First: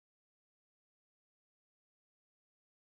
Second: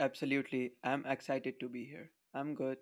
Absolutely. I'm excited to be here. I'm good.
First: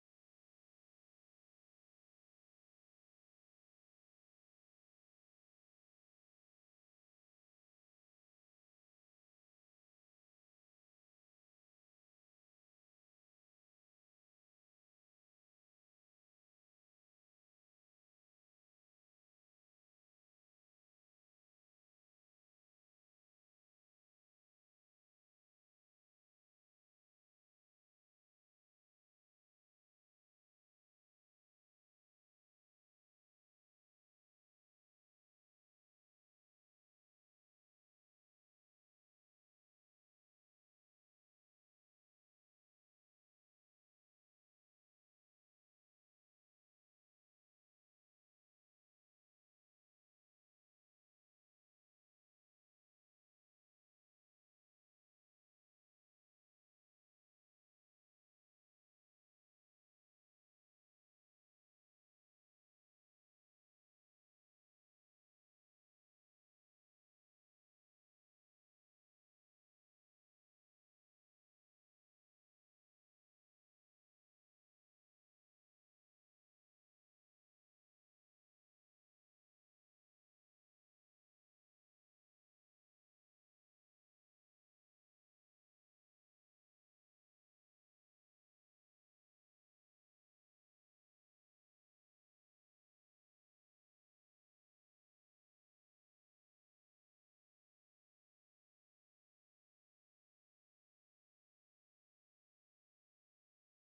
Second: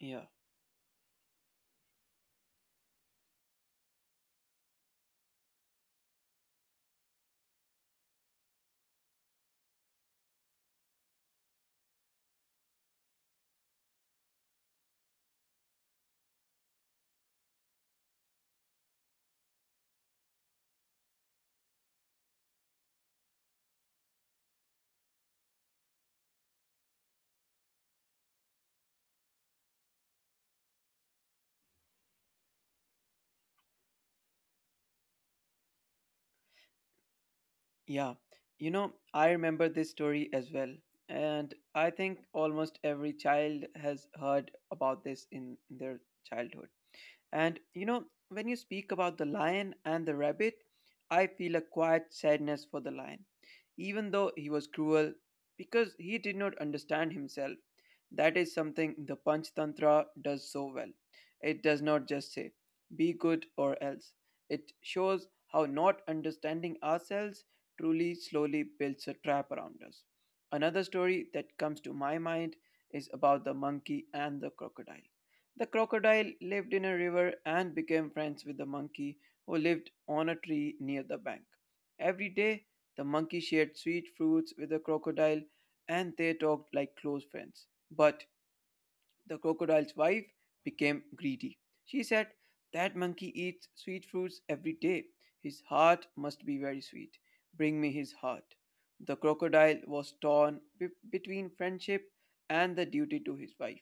Yeah. Yeah. You know, I remember this story as well. And I think almost every child has heard about this in their childhood. And you know, when you speak about the lion and the rabbit, I feel a quiet sadness for the lion, even though he was cruel, because he did not understand himself. That is something the Panch Tantra does so well. It does not just say, be good or else. It shows how not understanding ourselves truly slowly builds a trap around us. Another story that comes to my mind is about the monkey and the crocodile. The crocodile lived in a river and became friends with the monkey, who lived on a tree near the bank. Every day, the monkey shared sweet fruits with the crocodile and they talked like close friends. But the crocodile's wife became greedy. She said, "That monkey eats sweet fruits every day. His heart must be very sweet. Bring me his heart." The crocodile was torn between friendship and the duty to his wife.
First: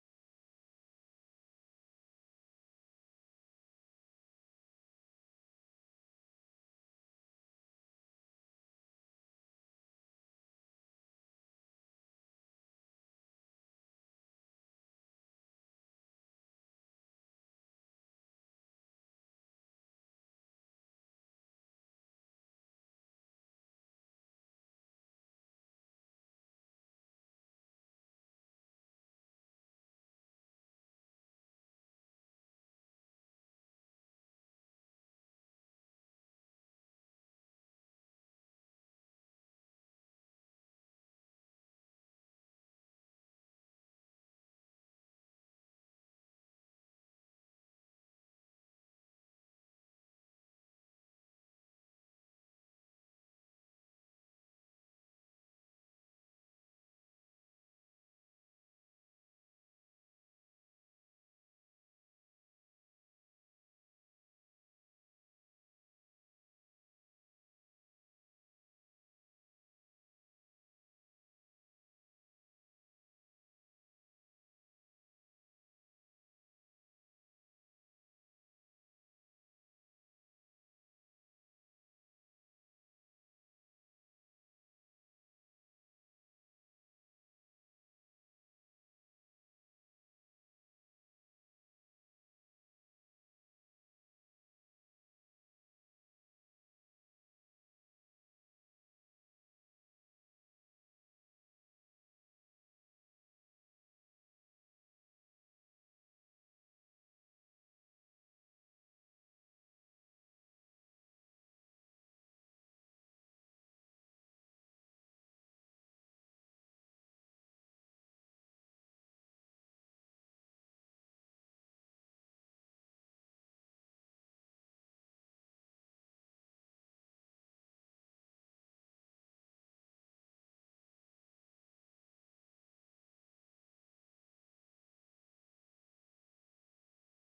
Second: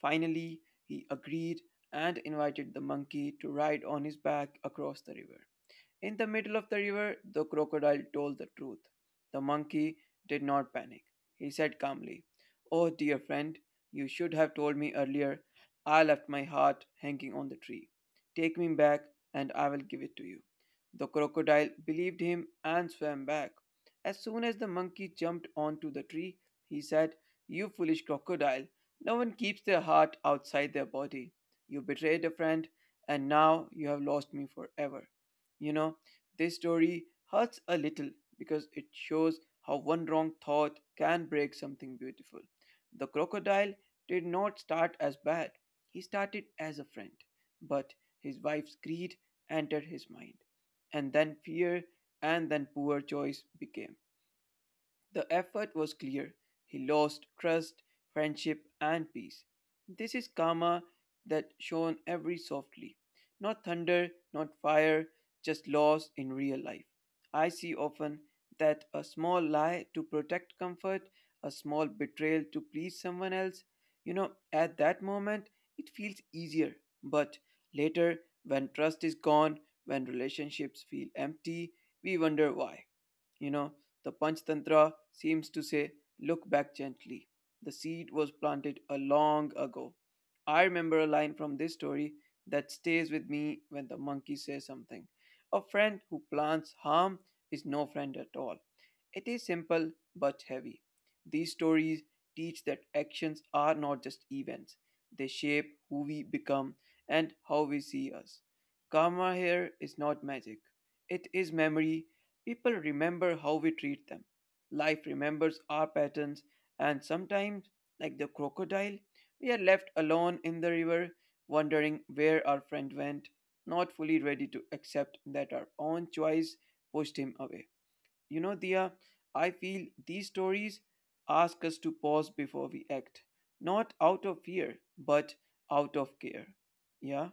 Finally, he agreed and invited the monkey to ride on his back across the river. In the middle of the river, the crocodile told the truth. The monkey did not panic. He said calmly, "Oh, dear friend, you should have told me earlier. I left my heart hanging on the tree. Take me back, and I will give it to you." The crocodile believed him and swam back. As soon as the monkey jumped onto the tree, he said, "You foolish crocodile, no one keeps their heart outside their body. You betrayed a friend, and now you have lost me forever." You know, this story hurts a little because it shows how one wrong thought can break something beautiful. The crocodile did not start as bad, he started as a friend, but his wife's greed entered his mind, and then fear, and then poor choice became. The effort was clear. He lost trust, friendship, and peace. This is karma that shone every softly. Not thunder, not fire, just loss in real life. I see often that a small lie to protect comfort, a small betrayal to please someone else, you know, at that moment it feels easier. But later, when trust is gone, when relationships feel empty, we wonder why. You know, the Panchtantra seems to say, "Look back gently. The seed was planted a long ago." I remember a line from this story that stays with me when the monkey says something. "A friend who plants harm is no friend at all." It is simple but heavy. These stories teach that actions are not just events, they shape who we become and how we see us. Karma here is not magic, it is memory. People remember how we treat them. Life remembers our patterns, and sometimes, like the crocodile, we are left alone in the river, wondering where our friend went, not fully ready to accept that our own choice pushed him away. You know, Dia, I feel these stories ask us to pause before we act, not out of fear, but out of care. Yeah.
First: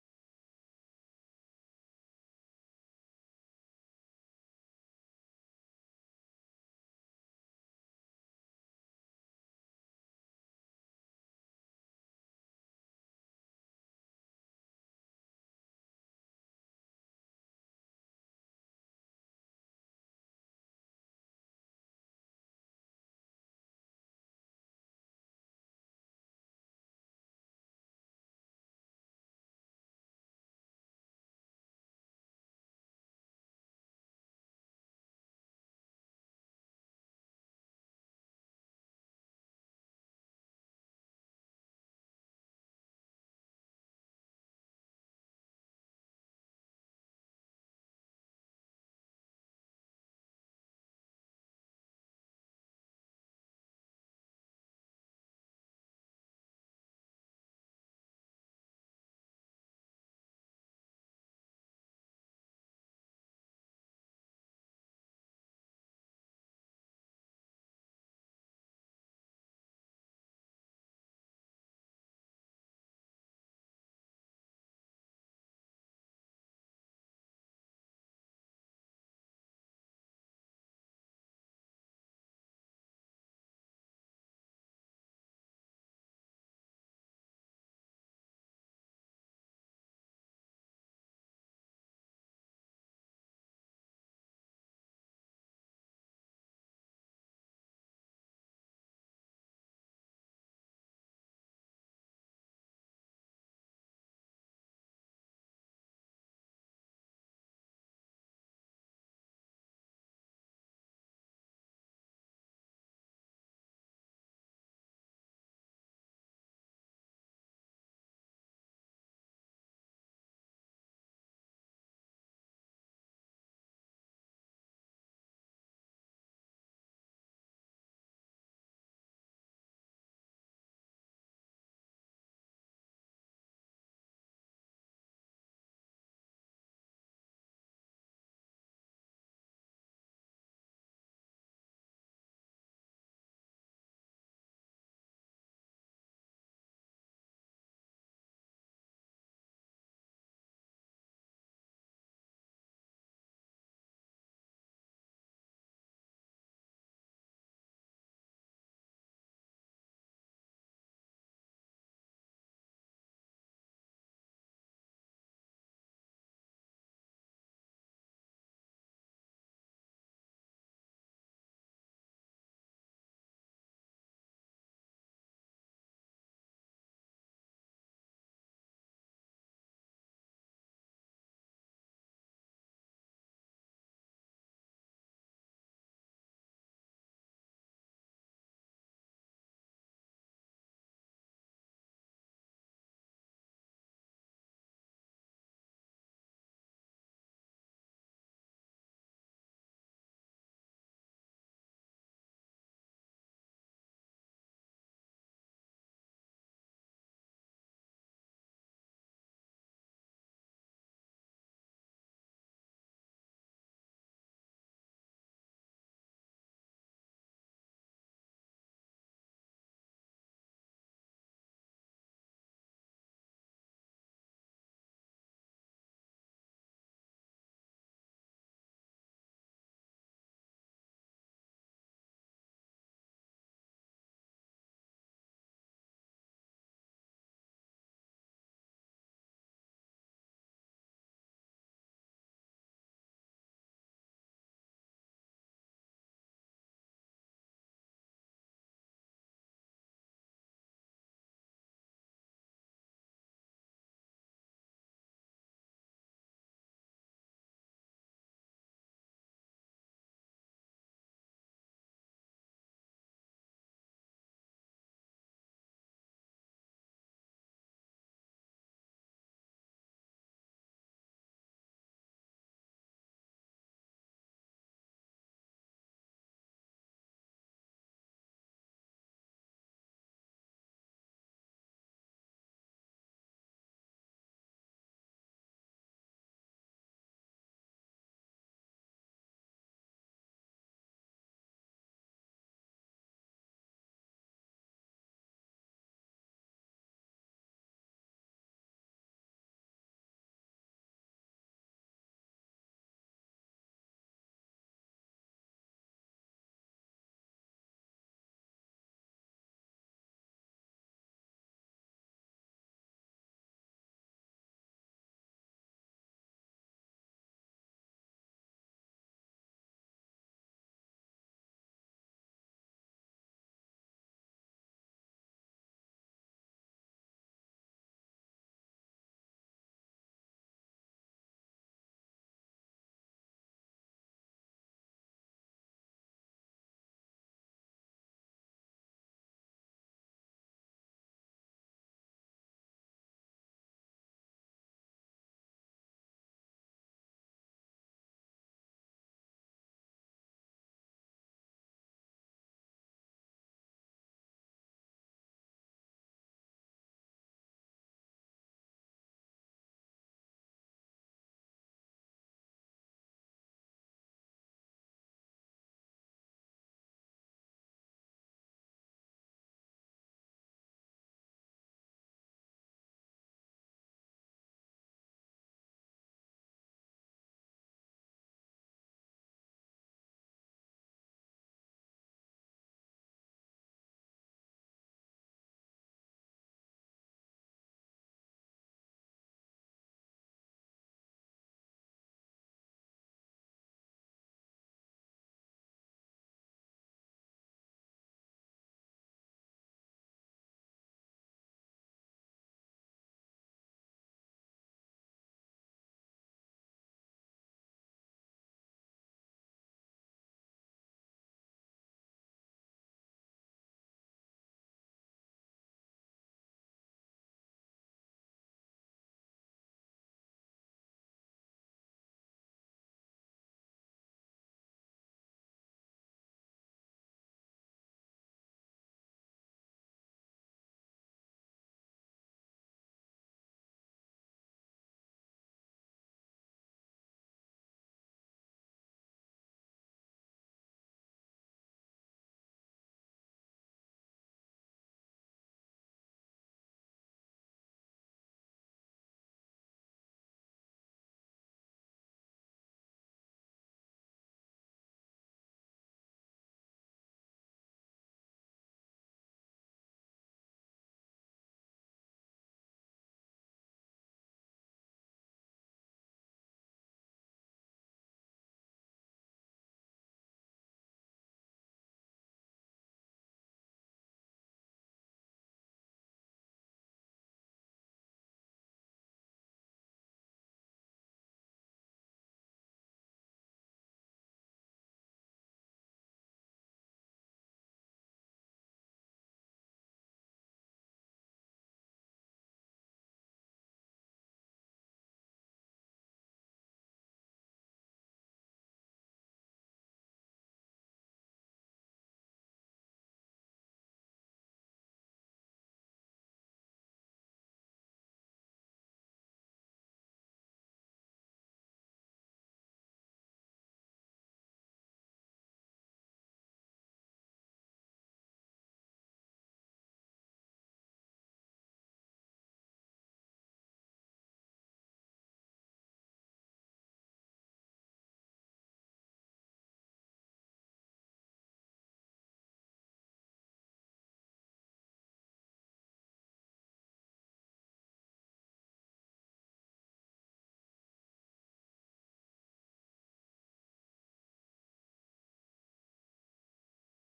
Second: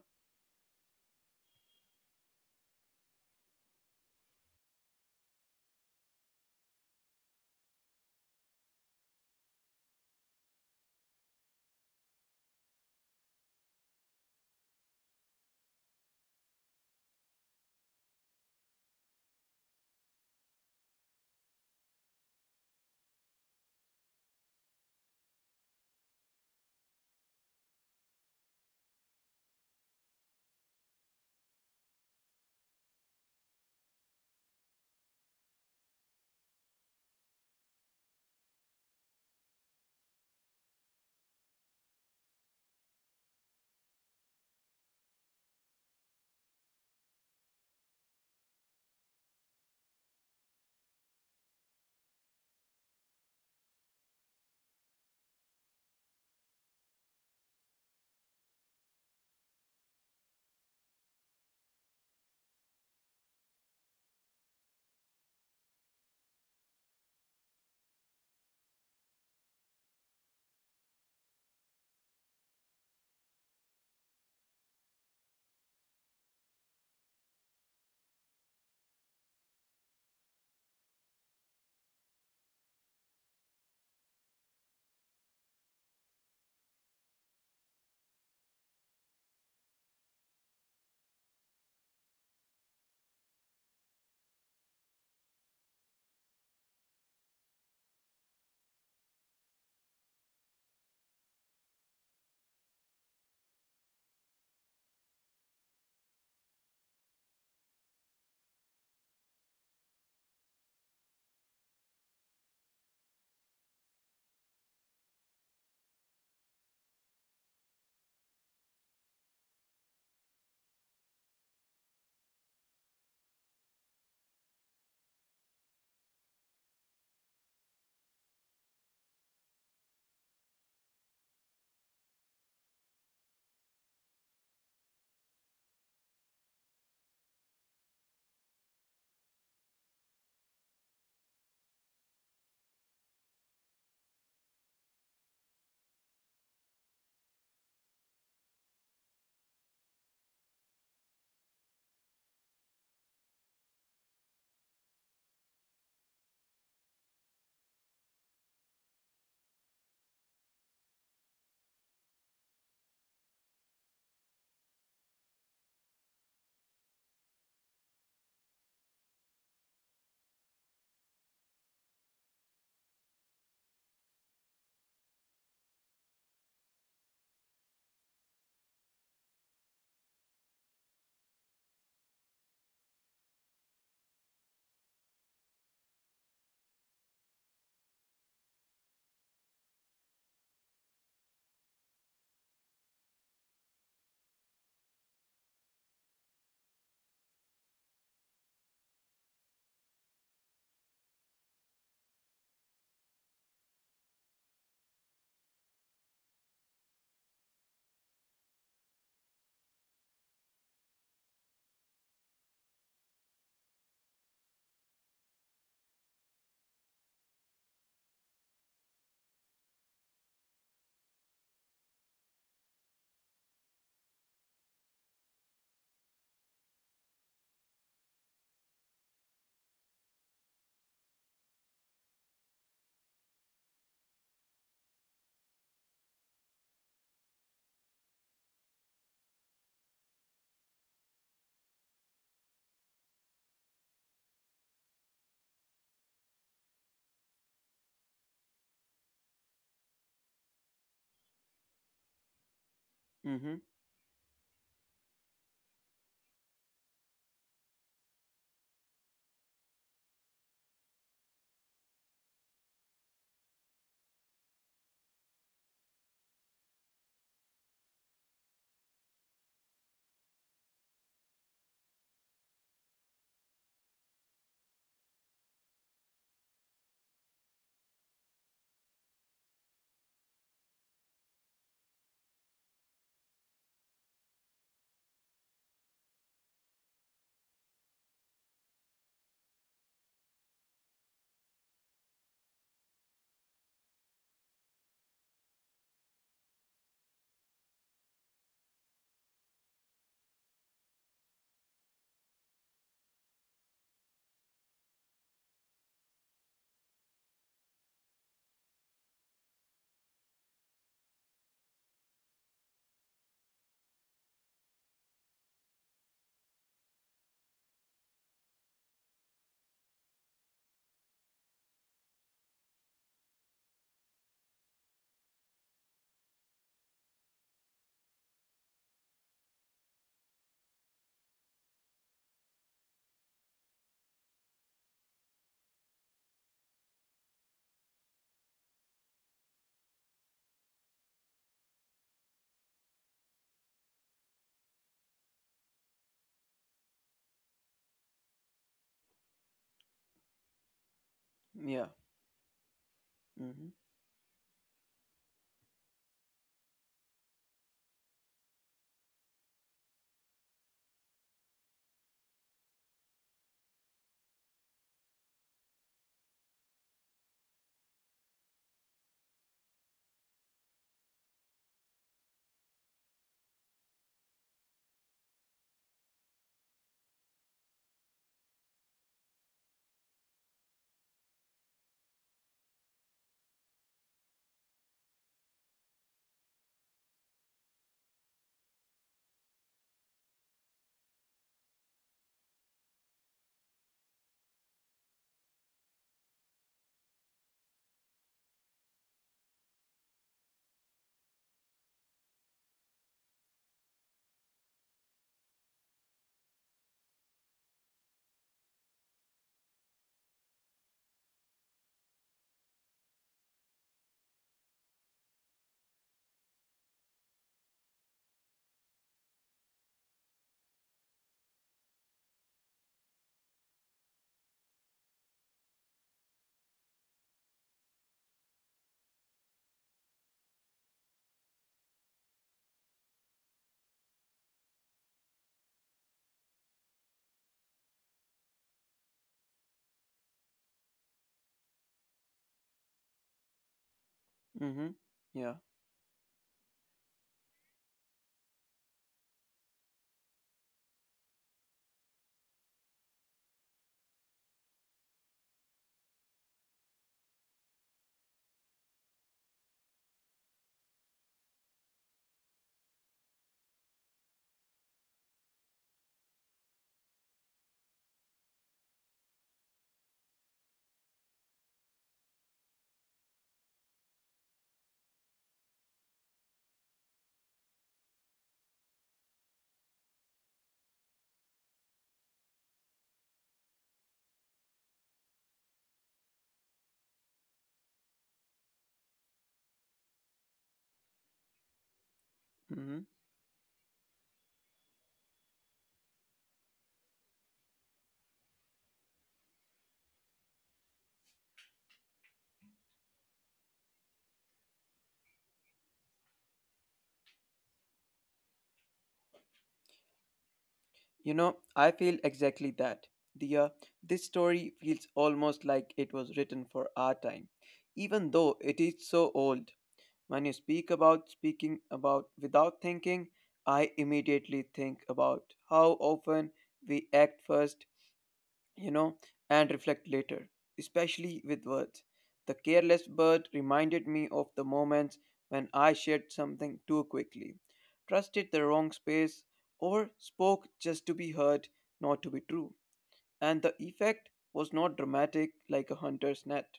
Mm-hmm. Yeah. Mm-hmm. Mm-hmm. Yeah. Mm-hmm. You know, I feel exactly that. The, uh, this story feels almost like it was written for our time, even though it is so old. When you speak about speaking about without thinking, I immediately think about how often we act first, you know, and reflect later, especially with words. The careless bird reminded me of the moments when I shared something too quickly, trusted the wrong space, or spoke just to be heard, not to be true. And the effect was not dramatic like a hunter's net,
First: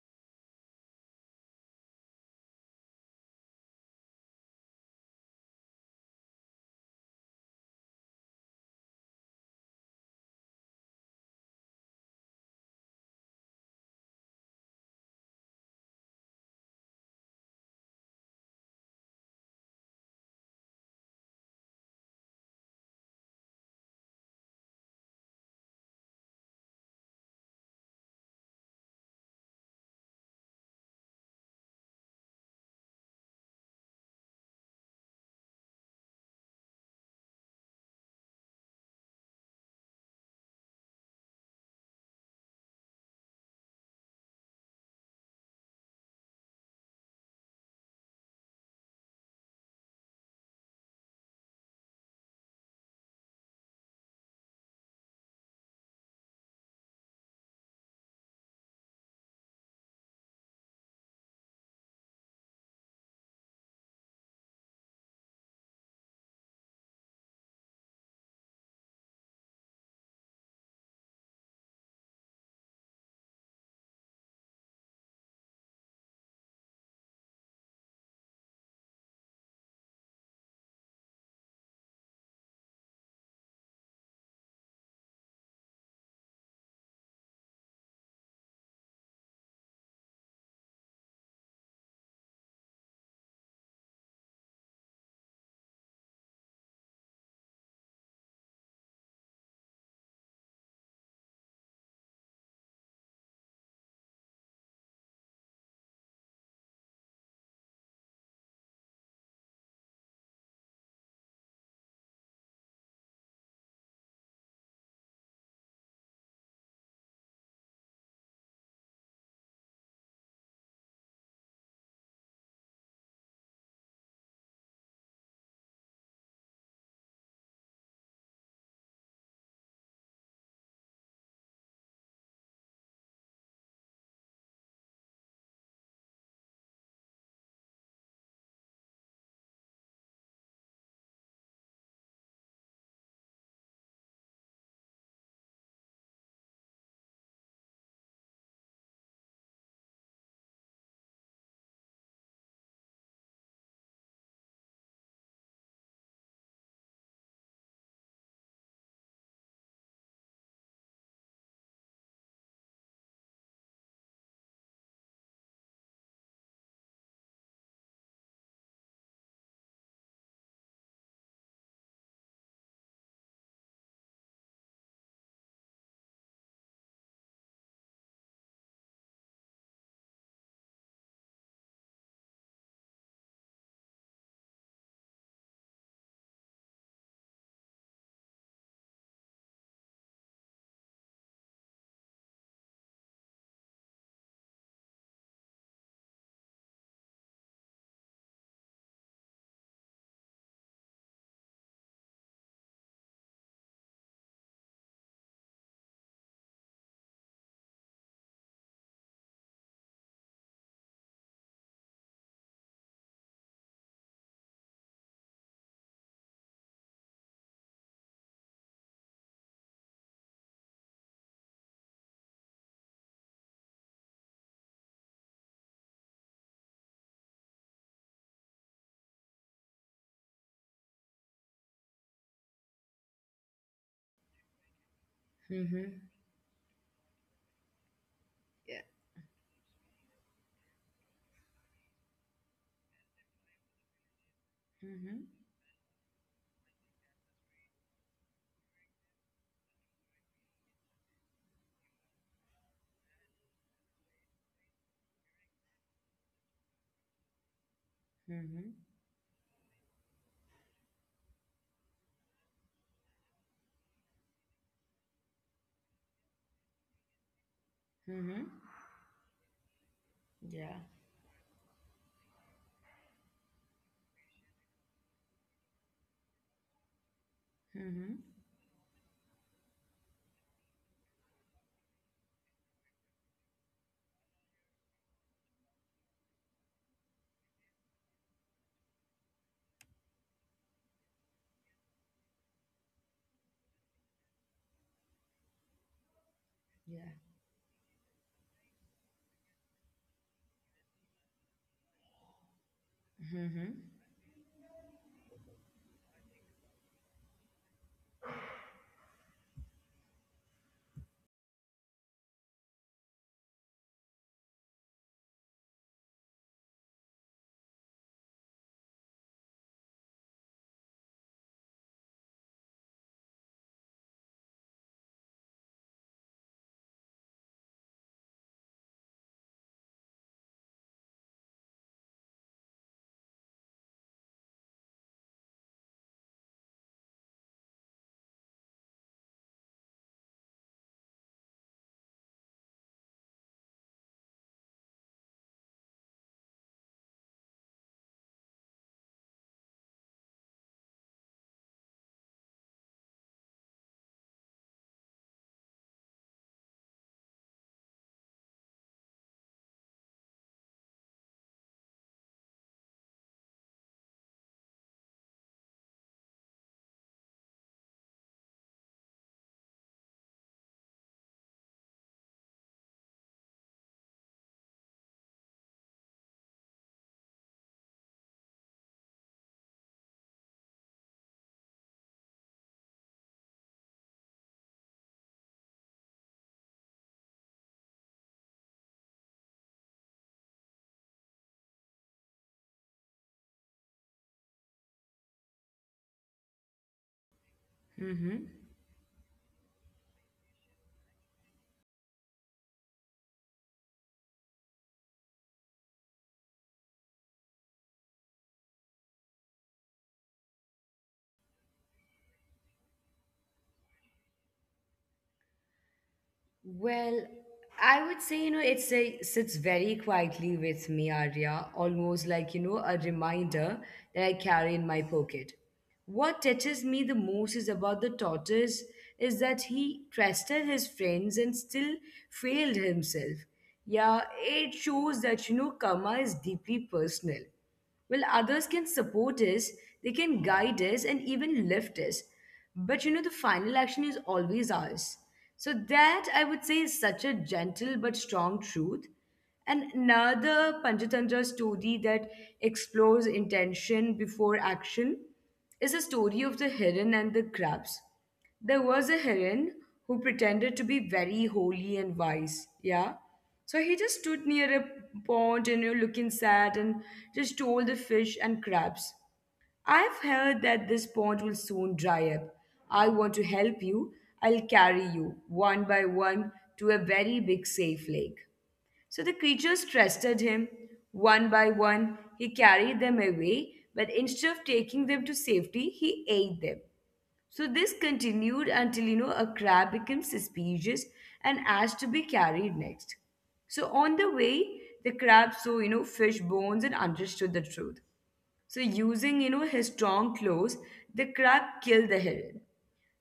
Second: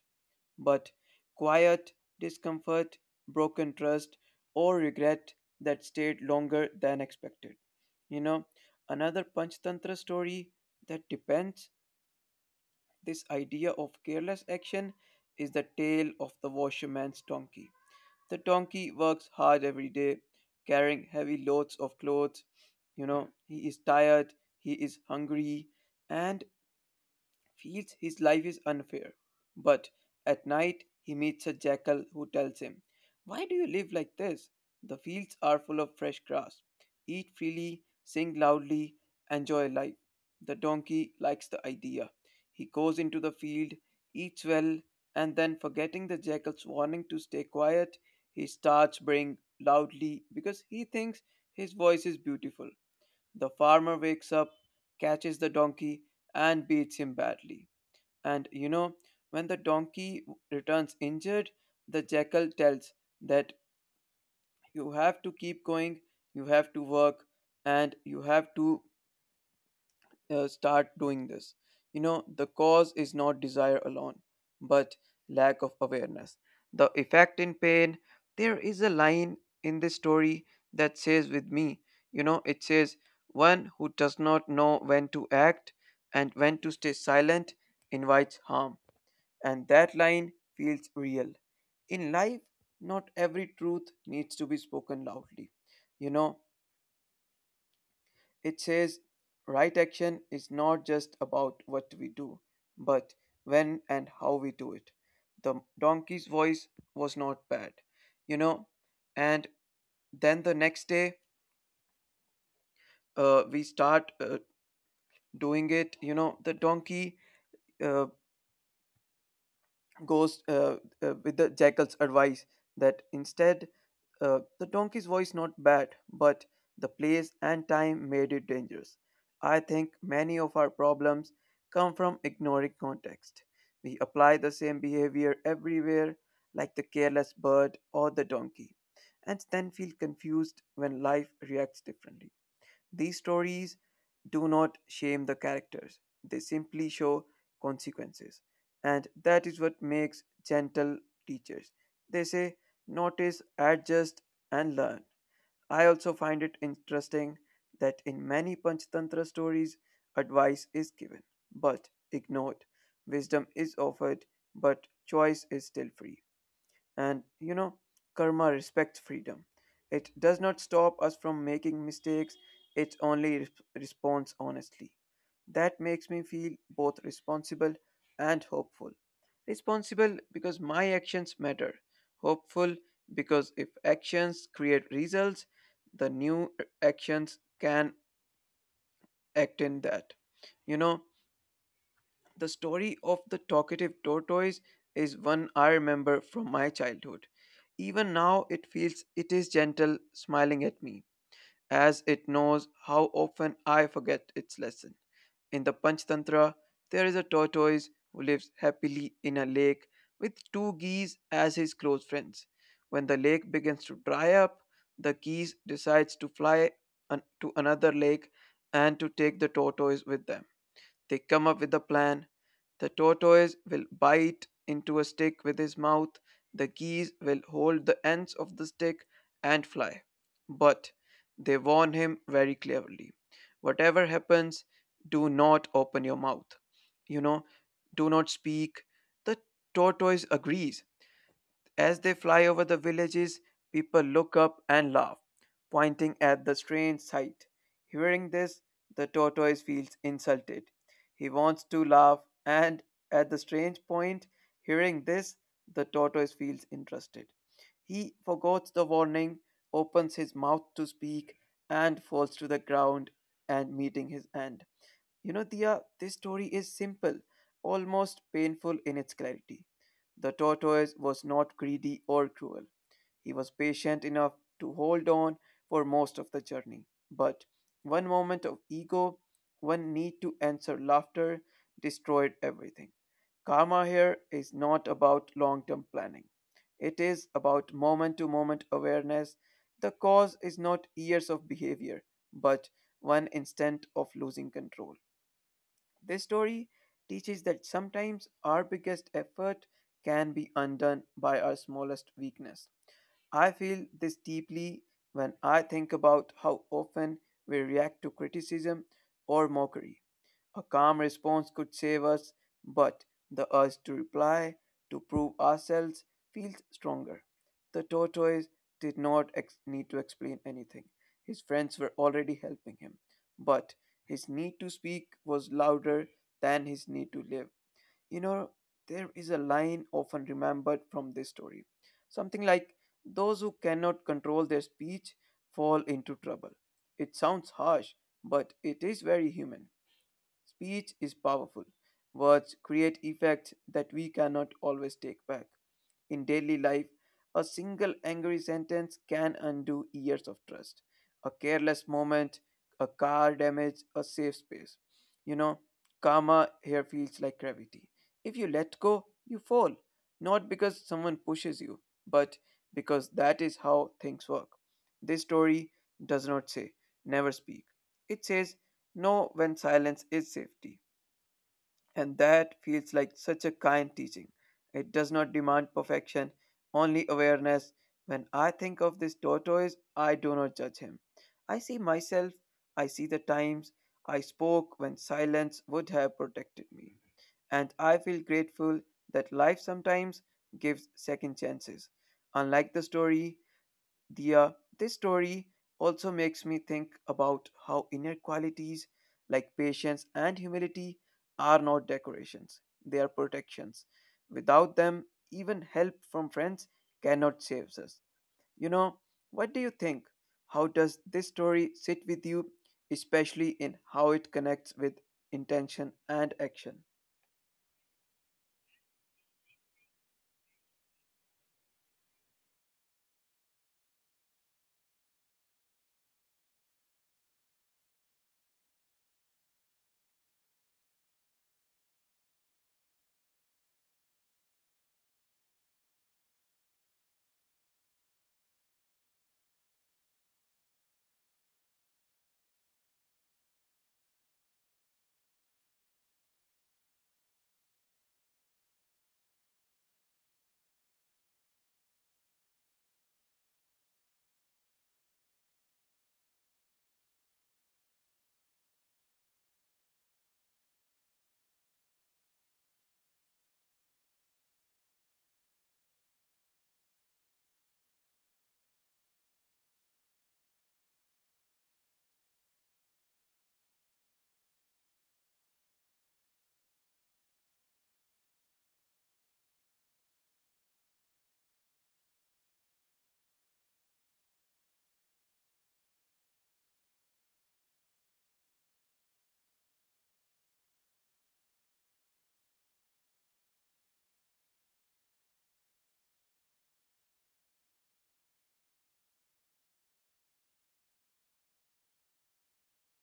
but quiet, discomfort, broken trust, or regret that stayed longer than expected. You know, another Panchtantra story that depends this idea of careless action is the tale of the washerman's donkey. The donkey works hard every day, carrying heavy loads of clothes. You know, he is tired, he is hungry, and feels his life is unfair. But at night, he meets a jackal who tells him, "Why do you live like this? The fields are full of fresh grass. Eat freely, sing loudly, enjoy life." The donkey likes the idea. He goes into the field, eats well, and then, forgetting the jackal's warning to stay quiet, he starts braying loudly because he thinks his voice is beautiful. The farmer wakes up, catches the donkey, and beats him badly. And you know, when the donkey returns injured, the jackal tells that you have to keep going, you have to work, and you have to start doing this. You know, the cause is not desire alone, but lack of awareness. The effect in pain, there is a line in this story that says with me, you know, it says, "One who does not know when to act and when to stay silent invites harm," and that line feels real. In life, not every truth needs to be spoken loudly. You know, it says right action is not just about what we do, but when and how we do it. The donkey's voice was not bad, you know, and then the next day we start doing it. You know, the donkey uh, goes with the jackal's advice that instead. The donkey's voice not bad, but the place and time made it dangerous. I think many of our problems come from ignoring context. We apply the same behavior everywhere, like the careless bird or the donkey, and then feel confused when life reacts differently. These stories do not shame the characters, they simply show consequences. And that is what makes gentle teachers. They say, notice, adjust, and learn. I also find it interesting that in many Panchatantra stories, advice is given but ignored. Wisdom is offered, but choice is still free. And you know, karma respects freedom. It does not stop us from making mistakes, it only responds honestly. That makes me feel both responsible and hopeful. Responsible because my actions matter, hopeful because if actions create results, the new actions can act in that. You know, the story of the talkative tortoise is one I remember from my childhood. Even now it feels it is gentle smiling at me as it knows how often I forget its lesson. In the Panchtantra, there is a tortoise who lives happily in a lake with two geese as his close friends. When the lake begins to dry up, the geese decides to fly to another lake and to take the tortoise with them. They come up with a plan. The tortoise will bite into a stick with his mouth, the geese will hold the ends of the stick and fly. But they warn him very clearly, whatever happens, do not open your Mm-hmm. mouth. You know, do not speak. Yeah. The tortoise agrees as they fly over the villages, people look up and laugh, Mm-hmm. pointing at the strange sight. Hearing this, the tortoise feels insulted. He wants to laugh, and at the strange point, hearing this, the tortoise feels interested. He forgets the Mm-hmm. warning, opens his mouth to speak, and falls to the ground and meeting his end. You know, Dia, this story is simple, almost Mm-hmm. painful in its clarity. The tortoise Yeah. was not greedy or cruel. He was patient enough to hold on for most of the journey. But one moment Mm-hmm. of ego, one need to answer laughter, destroyed everything. Karma here is not about long term planning. It is about moment to moment awareness. The cause is not years of behavior, but one instant of losing control. This story teaches Yeah. that sometimes our biggest effort can be undone by our smallest weakness. I feel Mm-hmm. this deeply when I think about how often we react to criticism or mockery. A calm response could save us, but the urge to reply, to prove ourselves, feels stronger. The tortoise did not need to explain anything. His friends were already helping him, but his need to speak was louder than his need to live. You know, there is a line often remembered from this story. Something like, "Those who cannot control their speech fall into trouble." It sounds harsh, but it is very human. Speech is powerful. Words create effects that we cannot always take back. In daily life, a single angry sentence can undo years of trust. A careless moment, a car damage, a safe space. You know, karma here feels like gravity. If you let go, you fall. Not because someone pushes you, but because that is how things work. This story does not say, never speak. It says, know when silence is safety. And that feels like such a kind teaching. It does not demand perfection, only awareness. When I think of this tortoise, I do not judge him. I see myself, I see the times I spoke when silence would have protected me. And I feel grateful that life sometimes gives second chances. Unlike the story, the this story also makes me think about how inner Mm-hmm. qualities like patience and humility are not decorations, they are protections. Without them, even help from friends cannot save us you know what do you think? How does this story sit with you, especially in how it connects with intention and action? Well, I would say, you know, sits very quietly with me, Arya, almost like, you know, a reminder that I carry in my pocket. What touches me the most is about the tortoise is that he trusted his friends and still failed himself. Yeah, it shows that, you know, karma is deeply personal. Well, others can support us, they can guide us, and even lift us. But you know, the final action is always ours. So that I would say is such a gentle but strong truth. And another Panchatantra story that explores intention before action is a story of the heron and the crabs. There was a heron who pretended to be very holy and wise, yeah? So he just stood near a pond and, you know, looking sad, and just told the fish and crabs, I've heard that this pond will soon dry up. I want to help you. I'll carry you one by one to a very big safe lake. So the creatures trusted him. One by one, he carried them away, but instead of taking them to safety, he ate them. So this continued until, you know, a crab became suspicious and asked to be carried next. So on the way, the crab saw, you know, fish bones and understood the truth. So using, you know, his strong claws, the crab killed the heron.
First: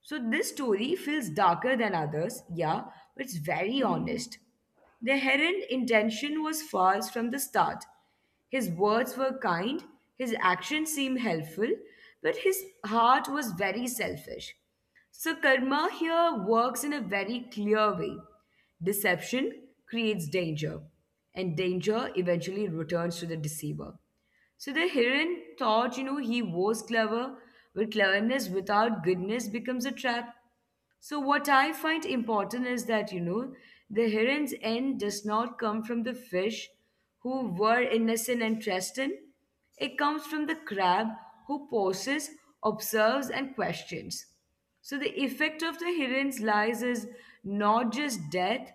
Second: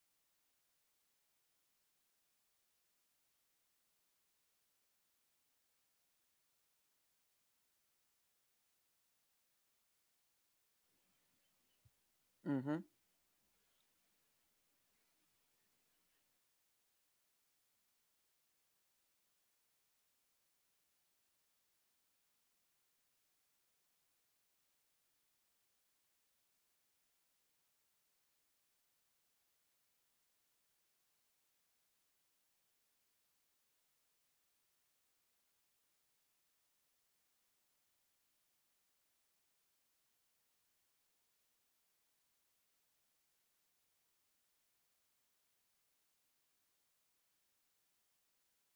So this story feels darker than others, yeah, but it's very honest. The heron's intention was false from the start. His words were kind, his actions seemed helpful, but his Mhm. heart was very selfish. So karma here works in a very clear way. Deception creates danger, and danger eventually returns to the deceiver. So the heron thought, you know, he was clever, but cleverness without goodness becomes a trap. So what I find important is that, you know, the heron's end does not come from the fish who were innocent and trusted. It comes from the crab who pauses, observes, and questions. So the effect of the heron's lies is not just death,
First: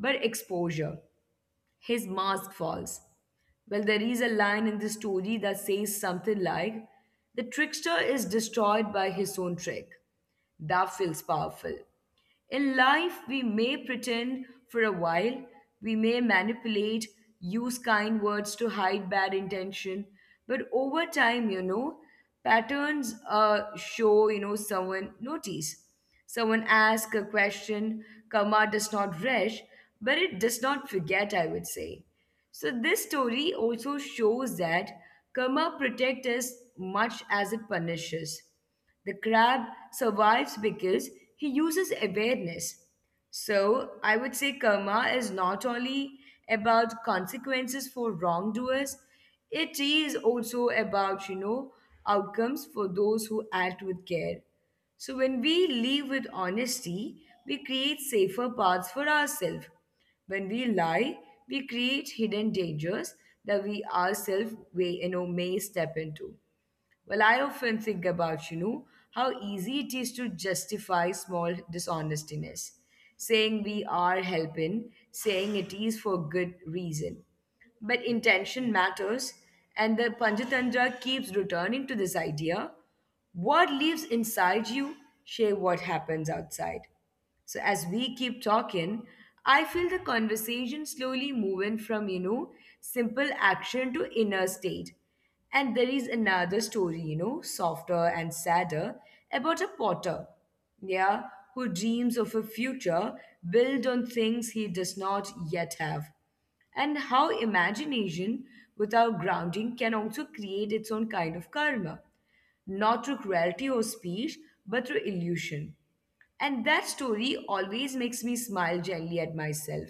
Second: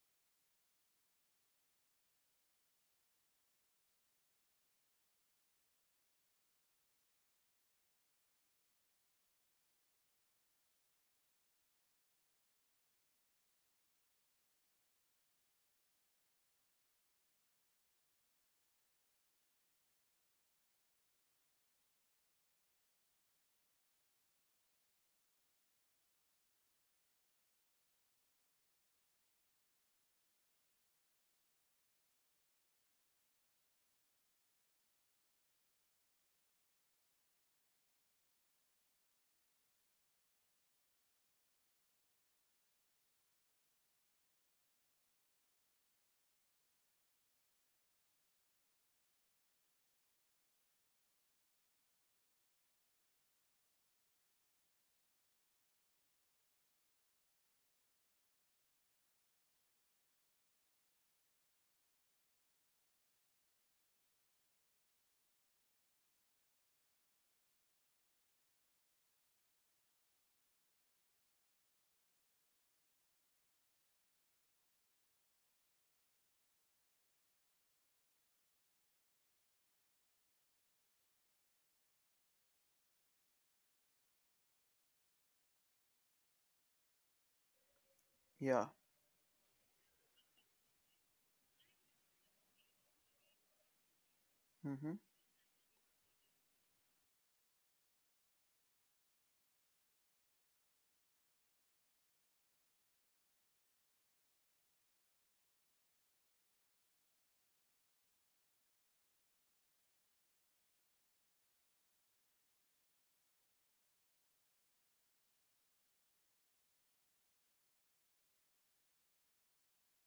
but exposure. His mask falls. Well, there is a line in the story that says something like, the trickster is destroyed by his own trick. That feels powerful. In life, we may pretend for a while, we may manipulate, use kind words to hide bad intention, but over time, you know, patterns show, you know, someone notice. Someone asks a question, karma does not rush, but it does not forget, I would say. So this story also shows that karma protects us much as it punishes. The crab survives because he uses awareness. So I would say karma is not only about consequences for wrongdoers, it is also about, you know, outcomes for those who act with care. So when we live with honesty, we create safer paths for ourselves. When we lie, we create hidden dangers that we ourselves may, you know, may step into. Well, I often think about, you know, how easy it is to justify small dishonestiness, saying we are helping, saying it is for good reason. But intention matters, and the Panchatantra keeps returning to this idea. What lives inside you, share what happens outside. So as we keep Yeah. talking, I feel the conversation slowly moving from, you know, simple action to inner state. Mhm. And there is another story, you know, softer and sadder, about a potter, yeah, who dreams of a future built on things he does not yet have, and how imagination without grounding can also create its own kind of karma, not through cruelty or speech, but through illusion. And that story always makes me smile gently at myself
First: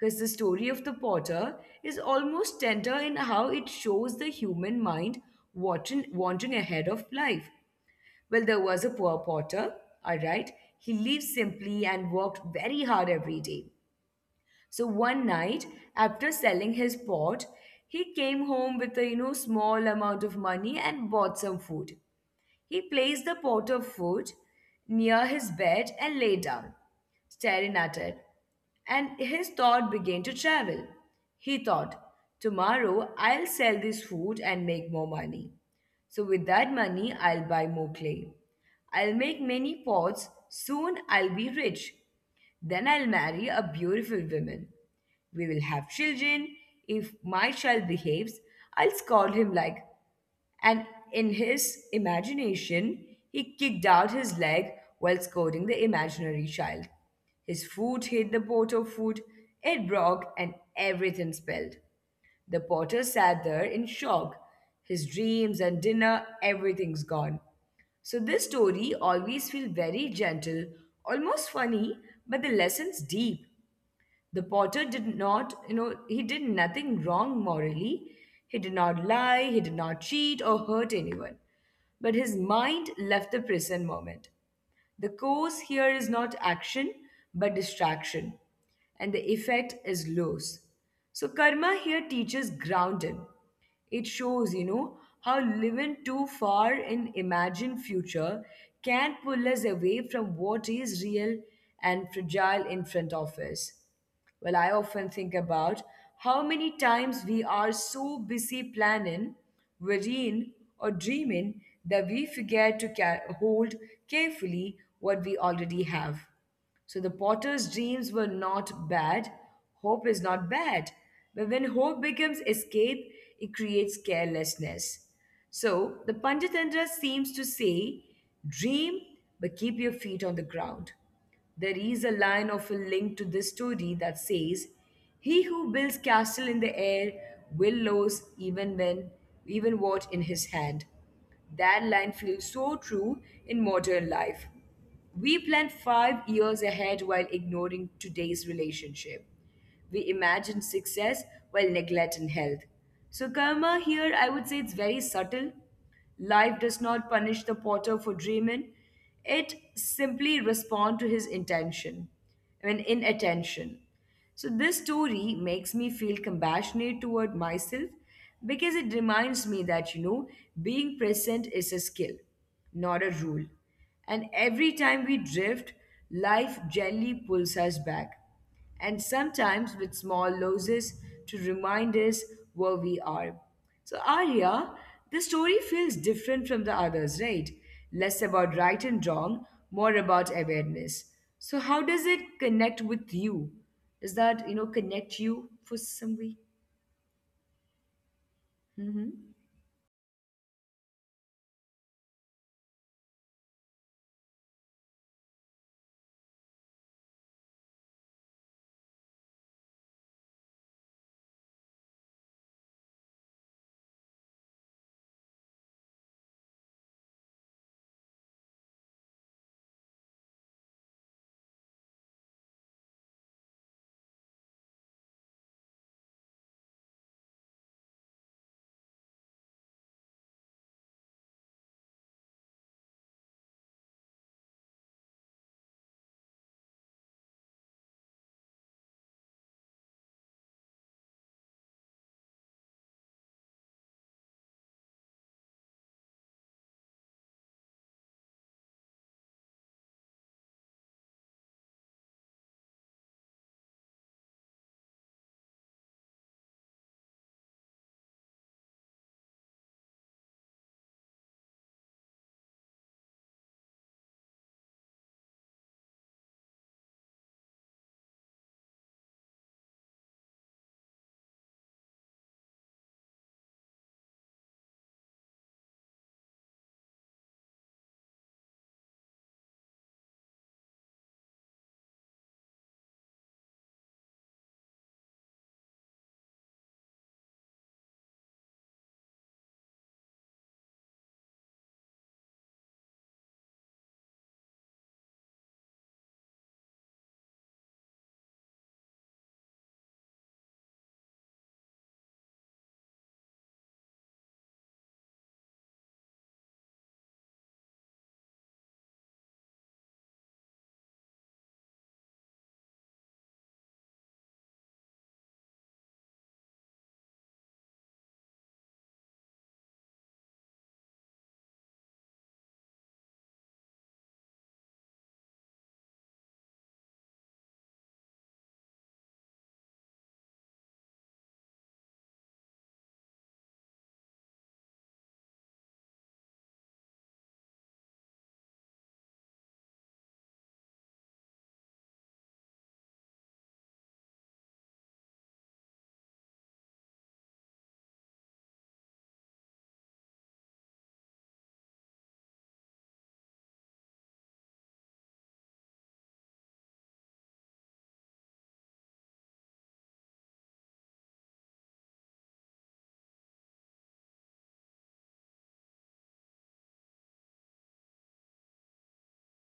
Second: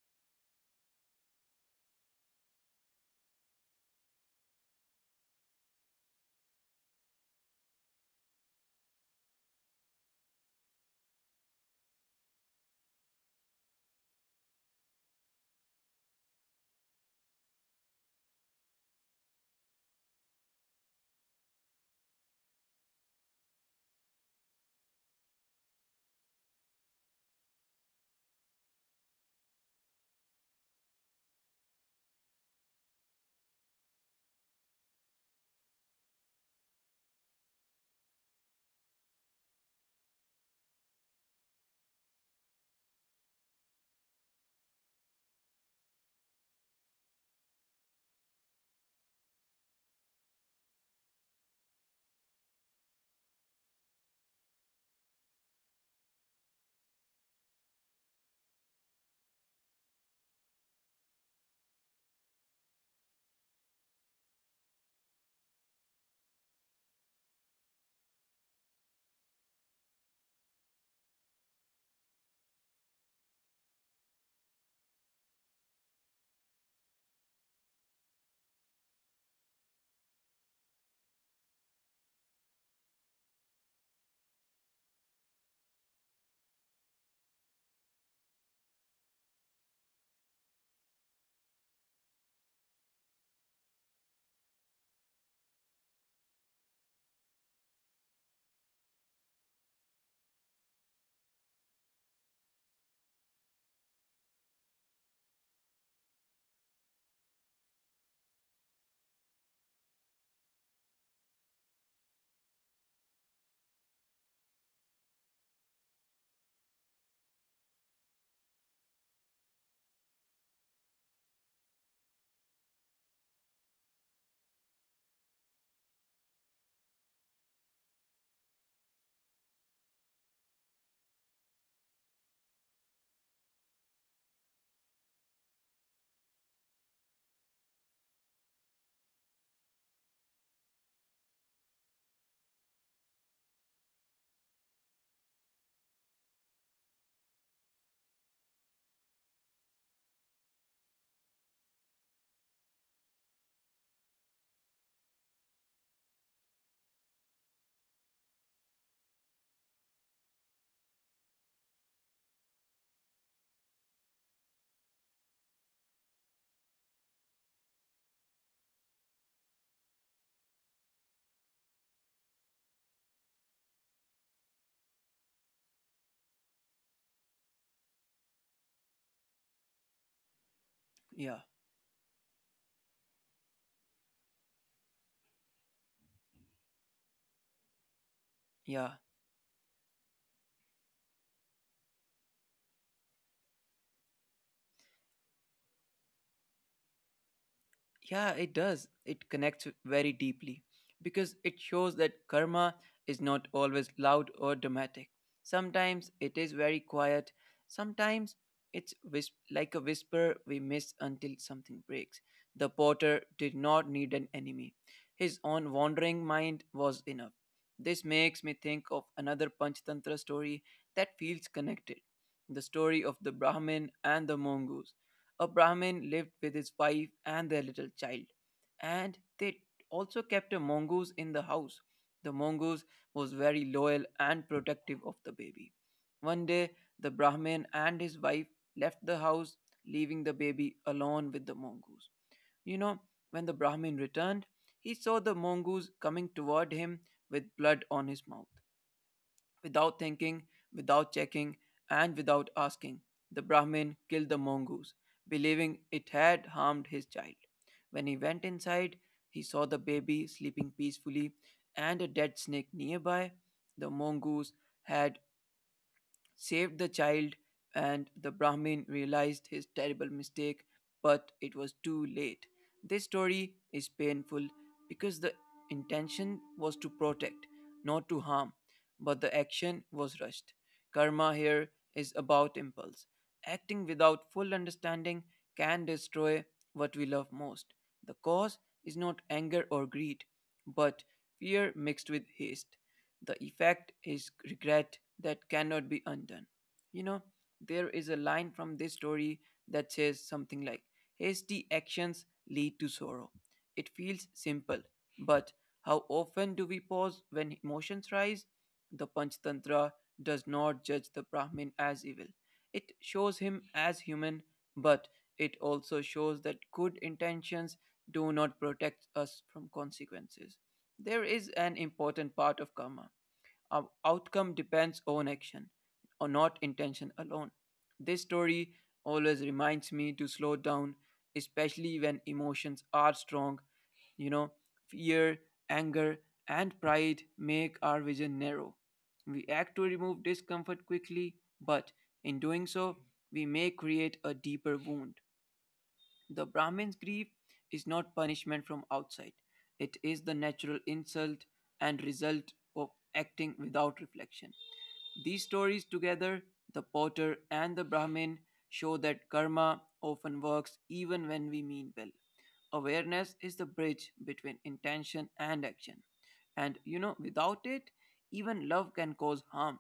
because the story of the potter is almost tender in how it shows the human mind wanting, wanting ahead of life. Well, there was a poor potter, all right. He lived simply and worked very hard every day. So one night, after selling his pot, he came home with a, you know, small amount of money and bought some food. He placed the pot of food near his bed and lay down, staring at it. And his thought began to travel. He thought, tomorrow I'll sell this food and make more money. So with that money, I'll buy more clay. I'll make many pots. Soon I'll be rich. Then I'll marry a beautiful woman. We will have children. If my child behaves, I'll scold him like. And in his imagination, he kicked out his leg while scolding the imaginary child. His foot hit the pot of food, it broke, and everything spilled. The potter sat there in shock. His dreams and dinner, everything's gone. So this story always feels very gentle, almost funny, but the lesson's deep. The potter did not, you know, he did nothing wrong morally. He did not lie, he did not cheat or hurt anyone. But his mind left the present moment. The cause here is not action, but distraction. And the effect is loss. So karma here teaches grounding. It shows, you know, how living too far in imagined future can pull us away from what is real and fragile in front of us. Well, I often think about how many times we are so busy planning, worrying, or dreaming that we forget to hold carefully what we already have. So the potter's dreams were not bad. Hope is not bad. But when hope becomes escape, it creates carelessness. So the Panchatantra seems to say, dream, but keep your feet on the ground. There is a line of a link to this story that says, he who builds castle in the air will lose even when even what in his hand. That line feels so true in modern life. We plan 5 years ahead while ignoring today's relationship. We imagine success while neglecting health. So karma here, I would say it's very subtle. Life does not punish the potter for dreaming, it simply responds to his intention, I mean, inattention. So this story makes me feel compassionate toward myself because it reminds me that, you know, being present is a skill, not a rule. And every time we drift, life gently pulls us back, and sometimes with small losses to Yeah. remind us where we are. So, Arya, the story feels different from the others, right? Less about right and Yeah. wrong, more about awareness. So how does it connect with you? Does that, you know, connect you for some way? Yeah, it does. Mm-hmm. It connects very deeply because it shows that karma is not always loud or dramatic. Sometimes it is very quiet. Sometimes it's like a whisper we miss until something breaks. The potter did not need an enemy. His own wandering mind was enough. This makes me think of another Panchatantra story that feels connected, the story of the Brahmin and the mongoose. A Brahmin lived with his wife and their little child, and they also kept a mongoose in the house. The mongoose was very loyal and protective of the baby. One day, the Brahmin and his wife left the house, leaving the baby alone with the mongoose. You know, when the Brahmin returned, he saw the mongoose coming toward him with blood on his mouth. Without thinking, without checking, and without asking, the Brahmin killed the mongoose, believing it had harmed his child. When he went inside, he saw the baby sleeping peacefully and a dead snake nearby. The mongoose had saved the child, and the Brahmin realized his terrible mistake, but it was too late. This story is painful because the intention was to protect, not to harm, but the action was rushed. Karma here is about impulse. Acting without full understanding can destroy what we love most. The cause is not anger or greed, but fear mixed with haste. The effect is regret that cannot be undone. You know, there is a line from this story that says something like, hasty actions lead to sorrow. It feels simple, but how often do we pause when emotions rise? The Panchatantra does not judge the Brahmin as evil. It shows him as human, but it also shows that good intentions do not protect us from consequences. There is an important part of karma, outcome depends on action, or not intention alone. This story always reminds me to slow down, especially when emotions are strong. You know, fear, anger, and pride make our vision narrow. We act to remove discomfort quickly, but in doing so, we may create a deeper wound. The Brahmin's grief is not punishment from outside, it is the natural insult and result of acting without reflection. These stories together, the potter and the Brahmin, show that karma often works even when we mean well. Awareness is the bridge between intention and action. And without it, even love can cause harm.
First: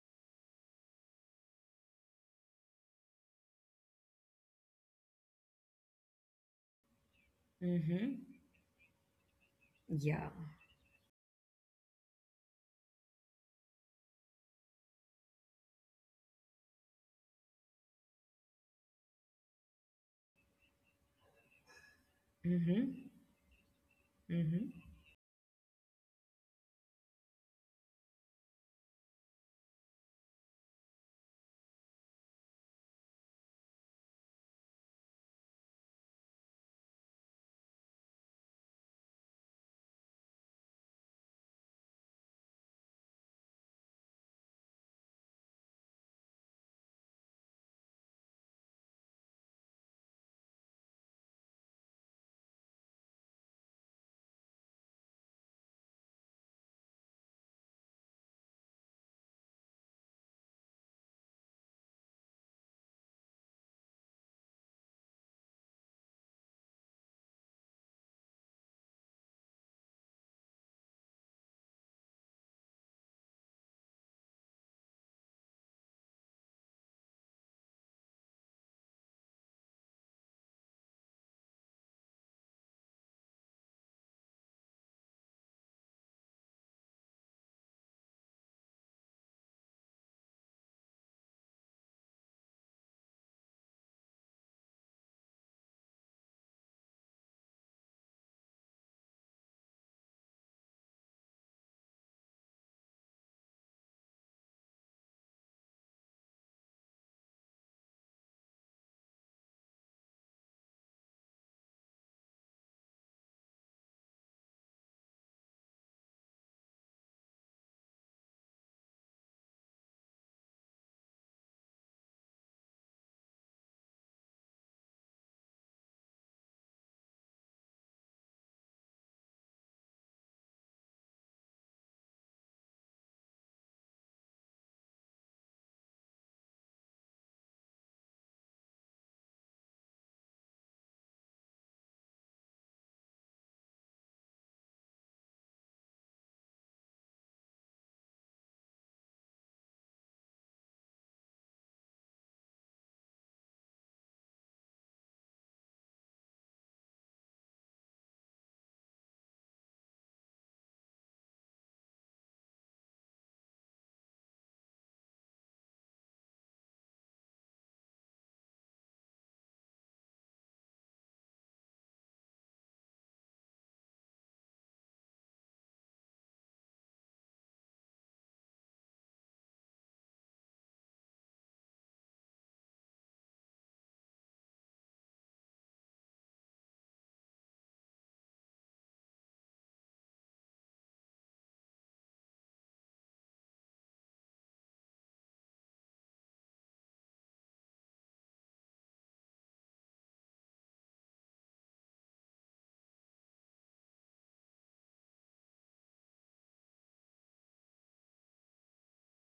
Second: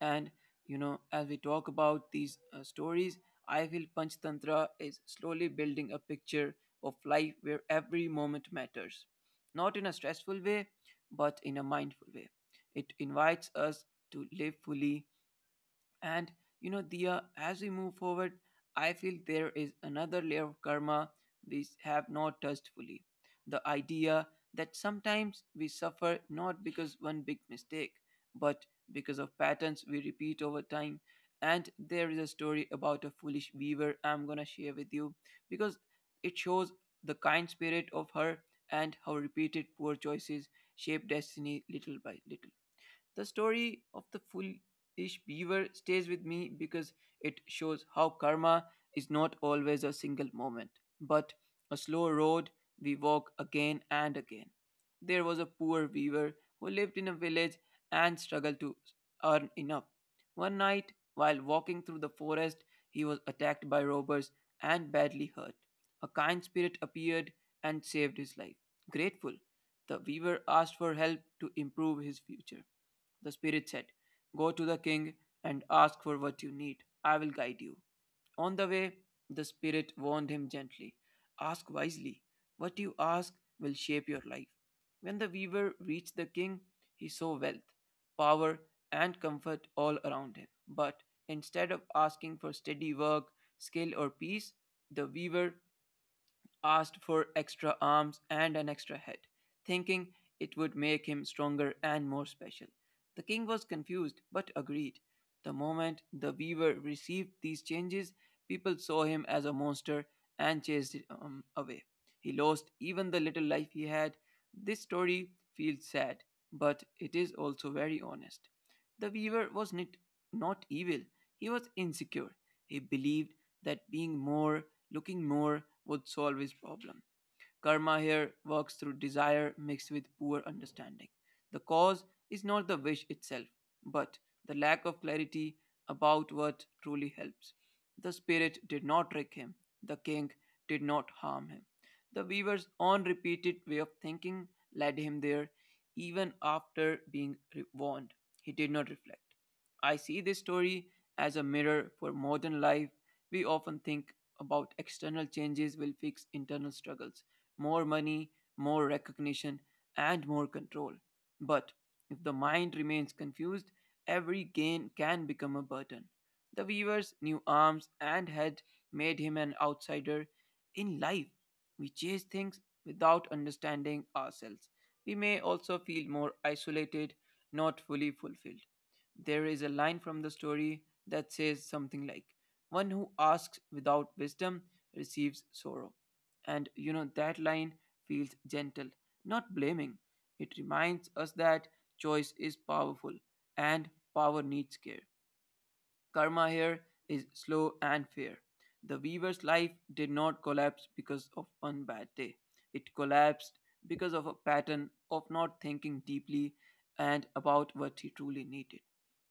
And as we talk about these stories, I feel Panchtantra is slowly building a picture of life where every Mm-hmm. moment matters, not in a Yeah. stressful way, but in a mindful way. It invites us to live fully. And Dia, as we move forward, I feel there is another layer of karma we have not touched fully. Mm-hmm. The idea that Mm-hmm. sometimes we suffer not because one big mistake, but because of patterns we repeat over time. And there is a story about a foolish weaver I'm gonna share with you, because it shows the kind spirit of her and how repeated poor choices shape destiny little by little. The story of the foolish beaver stays with me because it shows how karma is not always a single moment, but a slow road we walk again and again. There was a poor weaver who lived in a village and struggled to earn enough. One night, while walking through the forest, he was attacked by robbers and badly hurt. A kind spirit appeared and saved his life. Grateful, the weaver asked for help to improve his future. The spirit said, "Go to the king and ask for what you need. I will guide you." On the way, the spirit warned him gently, "Ask wisely. What you ask will shape your life." When the weaver reached the king, he saw wealth, power, and comfort all around him. But instead of asking for steady work, skill, or peace, the weaver asked for extra arms and an extra head, thinking it would make him stronger and more special. The king was confused but agreed. The moment the weaver received these changes, people saw him as a monster and chased him away. He lost even the little life he had. This story feels sad, but it is also very honest. The weaver was not evil. He was insecure. He believed that being more, looking more, would solve his problem. Karma here works through desire mixed with poor understanding. The cause is not the wish itself, but the lack of clarity about what truly helps. The spirit did not trick him, the king did not harm him. The weaver's own repeated way of thinking led him there, even after being warned. He did not reflect. I see this story as a mirror for modern life. We often think about external changes will fix internal struggles, more money, more recognition, and more control. But if the mind remains confused, every gain can become a burden. The weaver's new arms and head made him an outsider in life. We chase things without understanding ourselves. We may also feel more isolated, not fully fulfilled. There is a line from the story that says something like, "One who asks without wisdom receives sorrow." And that line feels gentle, not blaming. It reminds us that choice is powerful and power needs care. Karma here is slow and fair. The weaver's life did not collapse because of one bad day. It collapsed because of a pattern of not thinking deeply and about what he truly needed.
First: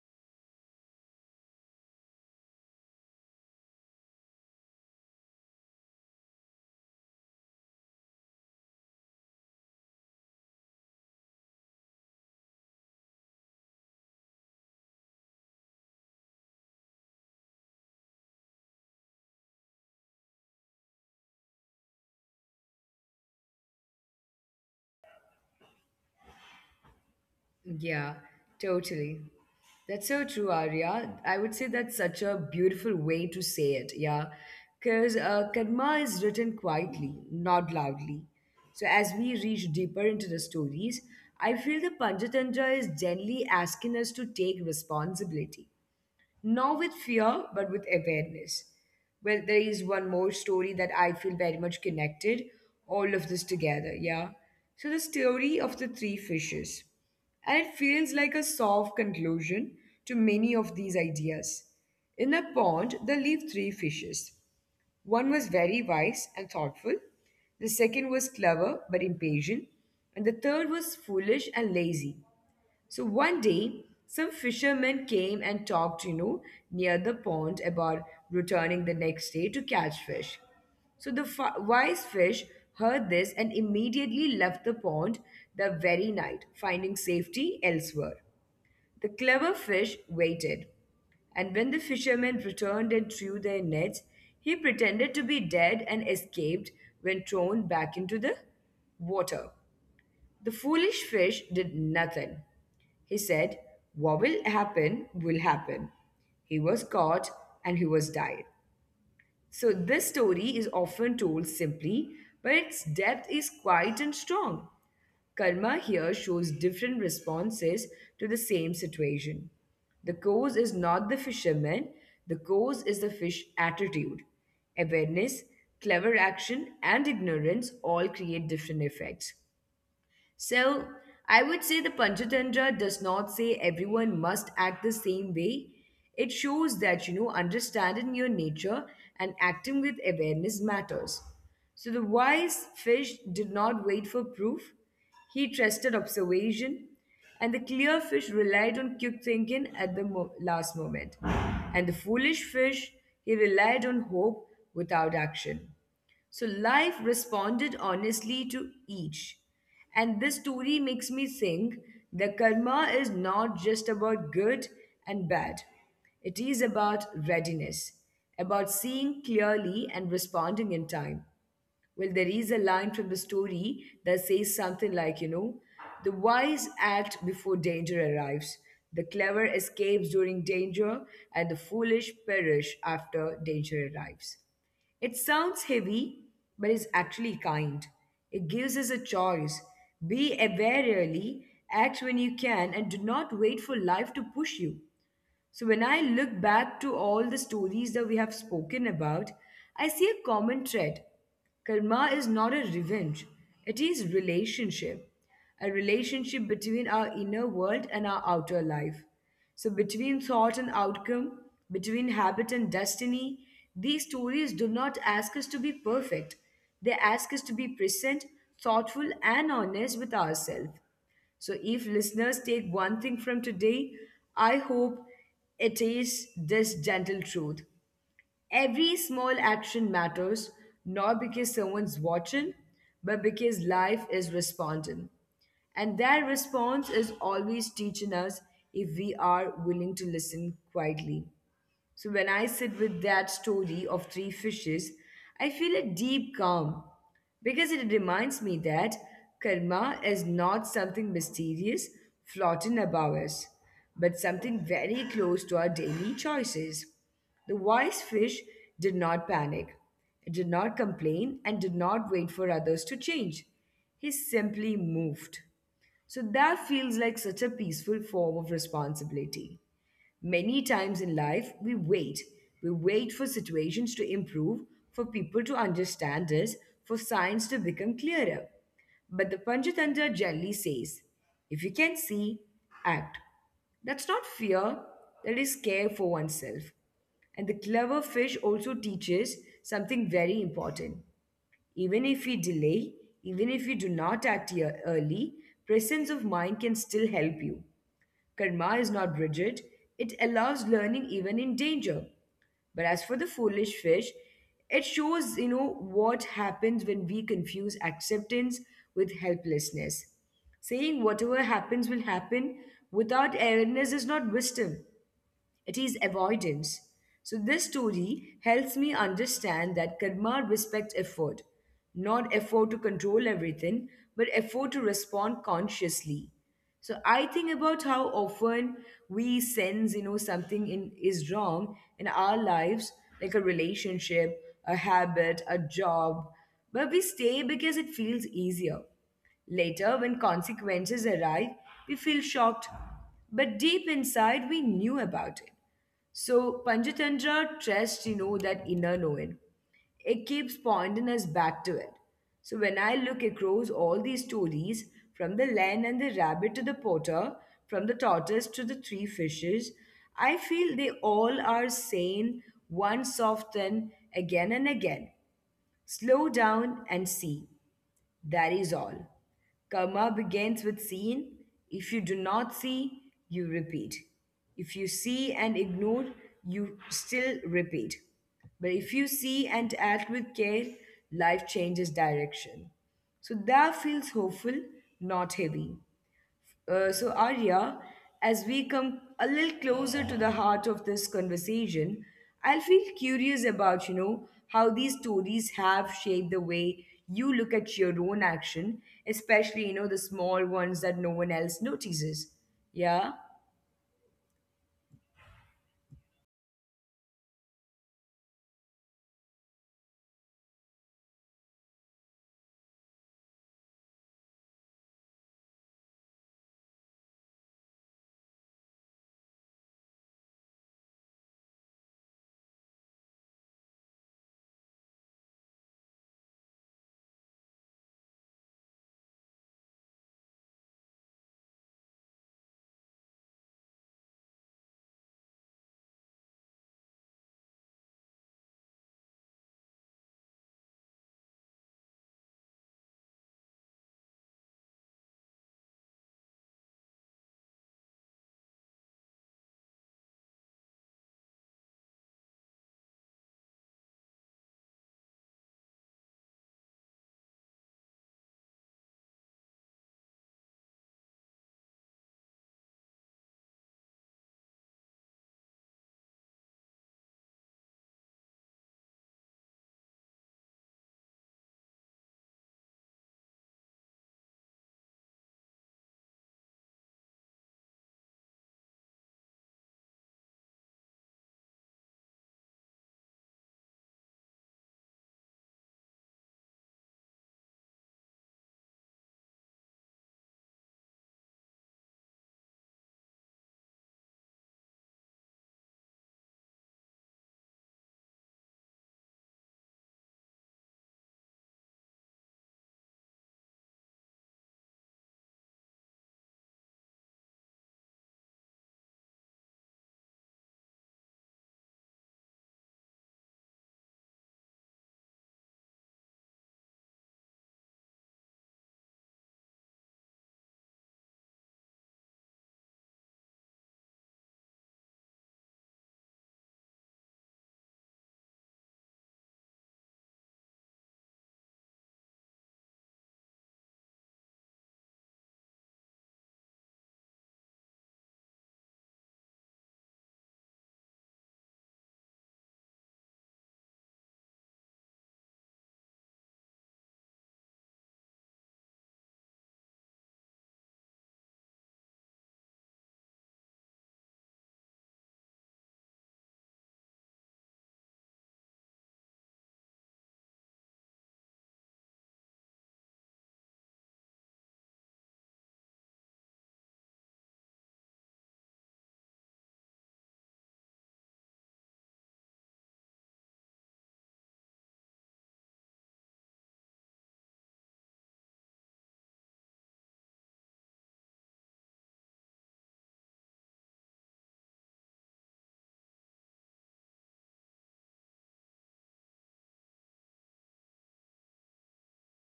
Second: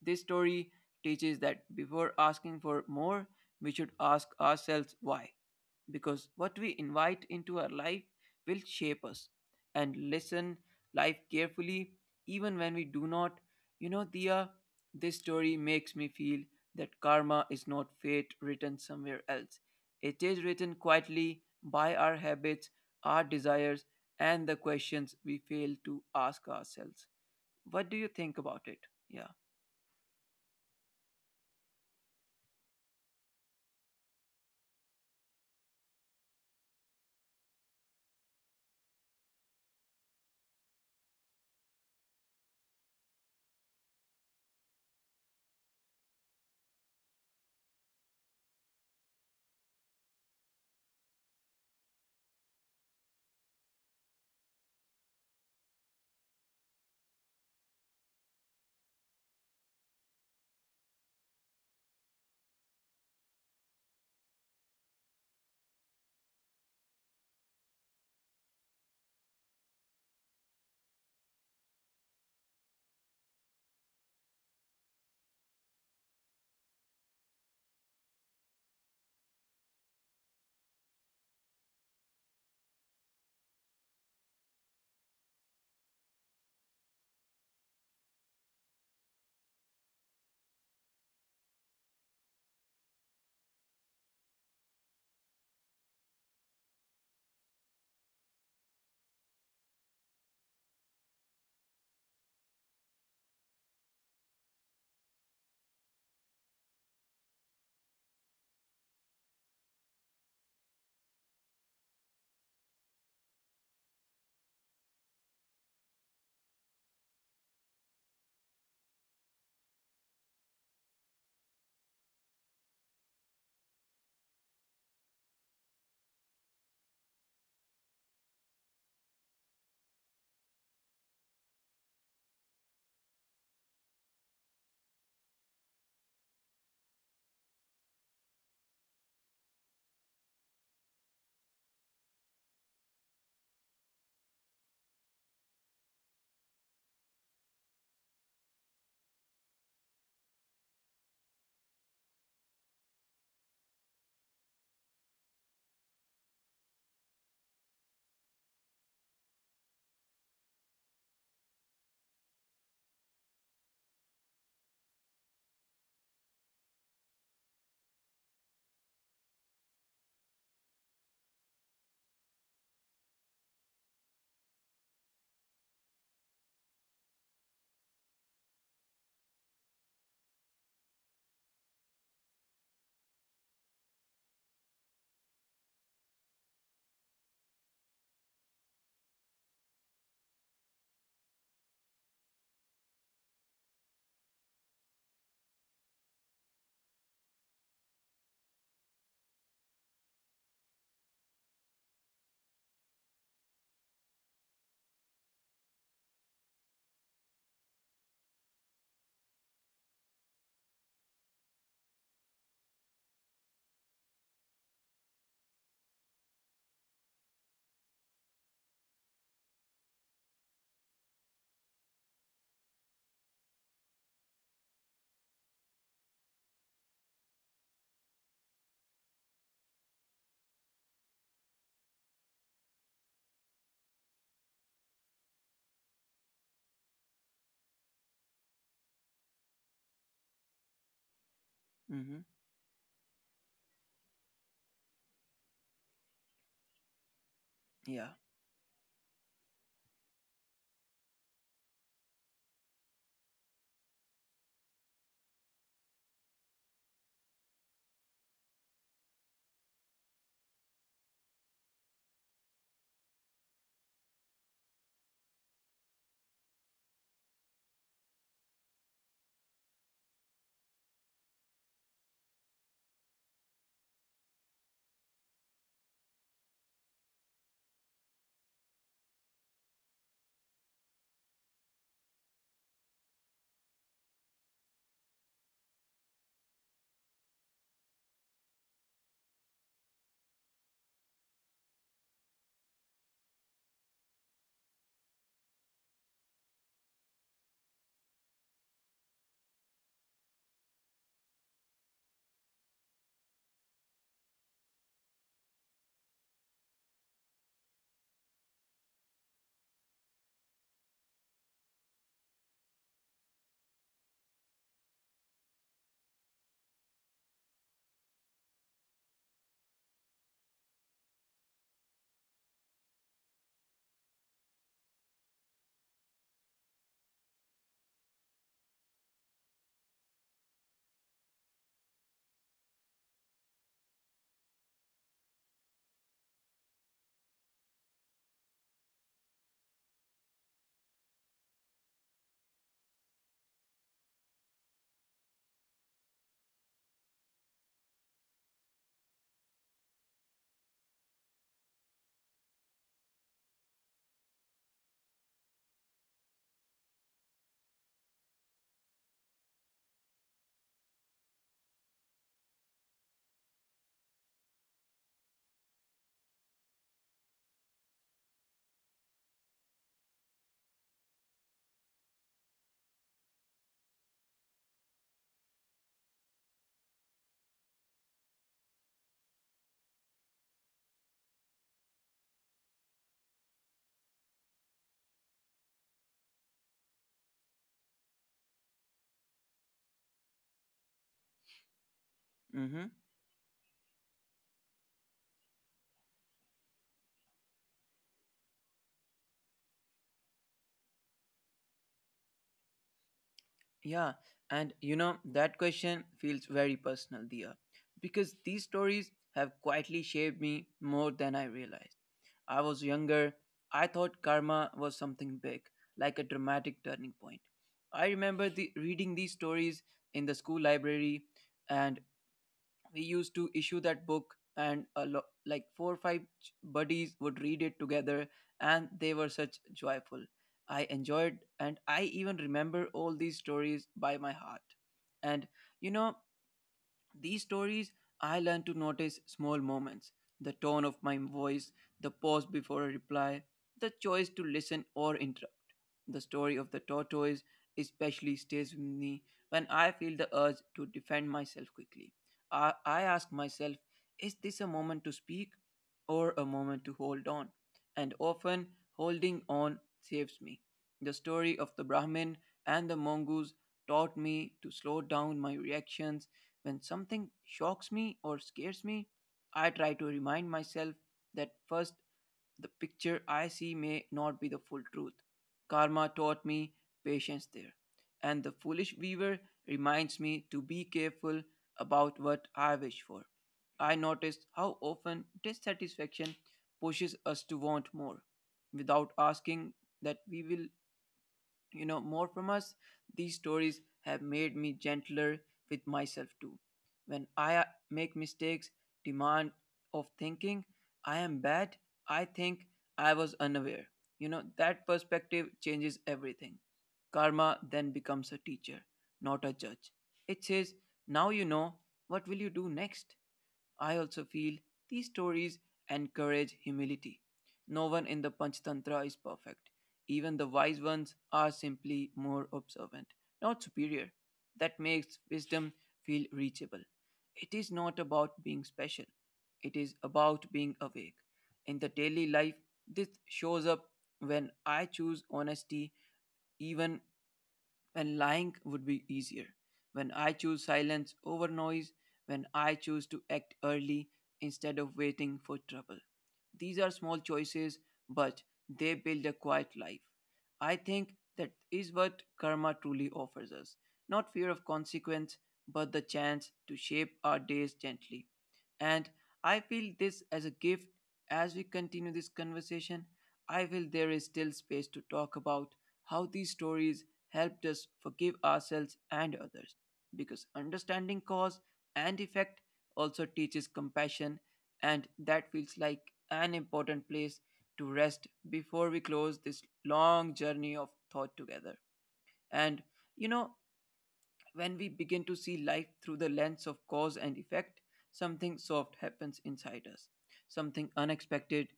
This story teaches that before asking for more, we should ask ourselves why. Because what we invite into our life will shape us, and listen life carefully, even when we do not. Diya, this story makes me feel that karma is not fate written somewhere else. It is written quietly by our habits, our desires, and the questions we fail to ask ourselves. What do you Yeah, think about it? totally. Yeah. That's so true, Arya. I would say that's such a beautiful way to say it. Yeah. Because karma is written quietly, not loudly. So as we reach deeper into the stories, I feel the Panchatantra is gently asking us to take responsibility. Not with fear, but with awareness. Well, there is one more story that I feel very much connected, all of this together, yeah? So the story of the three fishes. And it feels like a soft conclusion to many of these ideas. In a pond, there lived three fishes. One was very wise and thoughtful, the second was clever but impatient, and the third was foolish and lazy. So one day, some fishermen came and talked, you know, near the pond about returning the next day to catch fish. So the wise fish heard this and immediately left the pond the very night, finding safety elsewhere. The clever fish waited, and when the fishermen returned and threw their nets, he pretended to be dead and escaped when thrown back into the water. The foolish fish did nothing. He said, what will happen will happen. He was caught and he was died. So this story is often told simply, but its depth is quite and strong. Karma here shows different responses to the same situation. The cause is not the fisherman, the cause is the fish attitude. Awareness, clever action, and ignorance all create different effects. So I would say the Panchatantra does not say everyone must act the same way. It shows that, you know, understanding your nature and acting with awareness matters. So the wise fish did not wait for proof. He trusted observation, and the clear fish relied on quick thinking at the last moment. And the foolish fish, he relied on hope without action. So life responded honestly to each. And this story makes me think that karma is not just about good and bad, it is about readiness, about seeing clearly and responding in time. Well, there is a line from the story that says something like, you know, the wise act before danger arrives, the clever escapes during danger, and the foolish perish after danger arrives. It sounds heavy, but it's actually kind. It gives us a choice. Be aware early, act when you can, and do not wait for life to push you. So when I look back to all the stories that we have spoken about, I see a common thread. Karma is not a revenge, it is relationship, a relationship between our inner world and our outer life. So between thought and outcome, between habit and destiny, these stories do not ask us to be perfect. They ask us to be present, thoughtful, and honest with ourselves. So, if listeners take one thing from today, I hope it is this gentle truth. Every small action matters, not because someone's watching, but because life is responding. And that response is always teaching us if we are willing to listen quietly. So, when I Mm-hmm. sit with that story of three fishes, I feel a deep calm because it reminds Yeah. me that karma is not something mysterious floating above us, but something very close to our daily choices. The wise fish did not panic, it did not complain, and did not wait for others to change. He simply moved. So that feels like such a peaceful form of responsibility. Many times in life, we wait. We wait for situations to improve, for people to understand us, for signs to become clearer. But the Panchatantra generally says if you can see, act. That's not fear, that is care for oneself. And the clever fish also teaches something very important. Even if we delay, even if we do not act early, presence of mind can still help you. Karma is not rigid, it allows learning even in danger. But as for the foolish fish, it shows, what happens when we confuse acceptance with helplessness. Saying whatever happens will happen without awareness is not wisdom. It is avoidance. So, this story helps me understand that karma respects effort, not effort to control everything, but effort to respond consciously. So I think about how often we sense, something is wrong in our lives, like a relationship, a habit, a job, but we stay because it feels easier. Later, when consequences arrive, we feel shocked, but deep inside, we knew about it. So Panchatantra trusts, that inner knowing. It keeps pointing us back to it. So when I look across all these stories, from the lion and the rabbit to the potter, from the tortoise to the three fishes, I feel they all are saying once often, again and again. Slow down and see. That is all. Karma begins with seeing. If you do not see, you repeat. If you see and ignore, you still repeat. But if you see and act with care, life changes direction. So that feels hopeful, not heavy. So, Arya, as we come a little closer to the heart of this conversation, I'll feel curious Mm-hmm. about, how these stories have shaped the way you look at your own action, especially, the small ones that no one else notices. Yeah? Yeah, and that question feels very personal, Dia, because these stories have quietly shaped me more than I realized. I was younger, I thought karma was something big, like a dramatic turning point. I remember reading these stories in the school library, and we used to issue that book, and like four or five buddies would read it together, and they were such joyful. I enjoyed, and I even remember all these stories by my heart. And you know these stories, I learned to notice small moments, the tone of my voice, the pause before a reply, the choice to listen or interrupt. The story of the tortoise especially stays with me when I feel the urge to defend myself quickly. I ask myself, is this a moment to speak or a moment to hold on? And often, holding on saves me. The story of the Brahmin and the mongoose taught me to slow down my reactions. When something shocks me or scares me, I try to remind myself that first, the picture I see may not be the full truth. Karma taught me patience there, and the foolish weaver reminds me to be careful about what I wish for. I noticed how often dissatisfaction pushes us to want more without asking that we will, more from us. These stories have made me gentler with myself too. When I make mistakes, demand of thinking I am bad, I think I was unaware. That perspective changes everything. Karma then becomes a teacher, not a judge. It says, now you know, what will you do next? I also feel these stories encourage humility. No one in the Panchatantra is perfect. Even the wise ones are simply more observant, not superior. That makes wisdom feel reachable. It is not about being special, it is about being awake. In the daily life, this shows up when I choose honesty even when lying would be easier, when I choose silence over noise, when I choose to act early instead of waiting for trouble. These are small choices, but they build a quiet life. I think that is what karma truly offers us, not fear of consequence, but the chance to shape our days gently. And I feel this as a gift. As we continue this conversation, I feel there is still space to talk about how these stories helped us forgive ourselves and others. Because understanding cause and effect also teaches compassion, and that feels like an important place to rest before we close this long journey of thought together. And you know, when we begin to see life through the lens of cause and effect, something soft happens inside us, something unexpected.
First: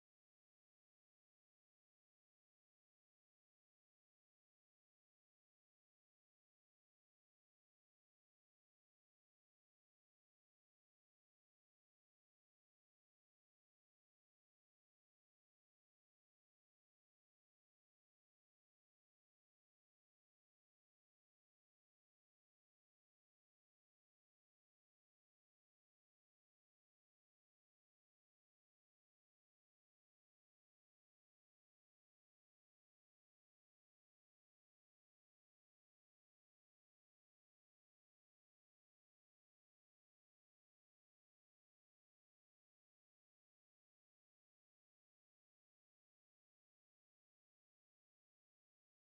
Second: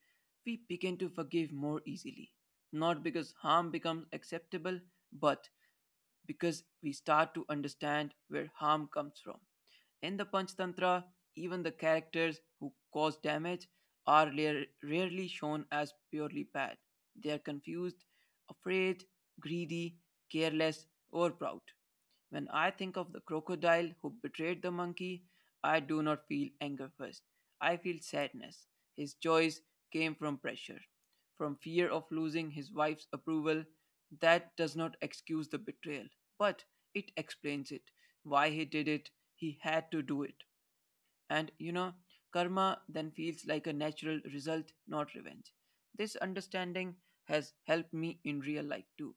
We begin to forgive more easily, not because harm becomes acceptable, but because we start to understand where harm comes from. In the Panchatantra, even the characters who cause damage are rarely shown as purely bad. They are confused, afraid, greedy, careless, or proud. When I think of the crocodile who betrayed the monkey, I do not feel anger first. I feel sadness. His choice came from pressure, from fear of losing his wife's approval. That does not excuse the betrayal, but it explains it. Why he did it, he had to do it. And you know, Karma then feels like a natural result, not revenge. This understanding has helped me in real life too.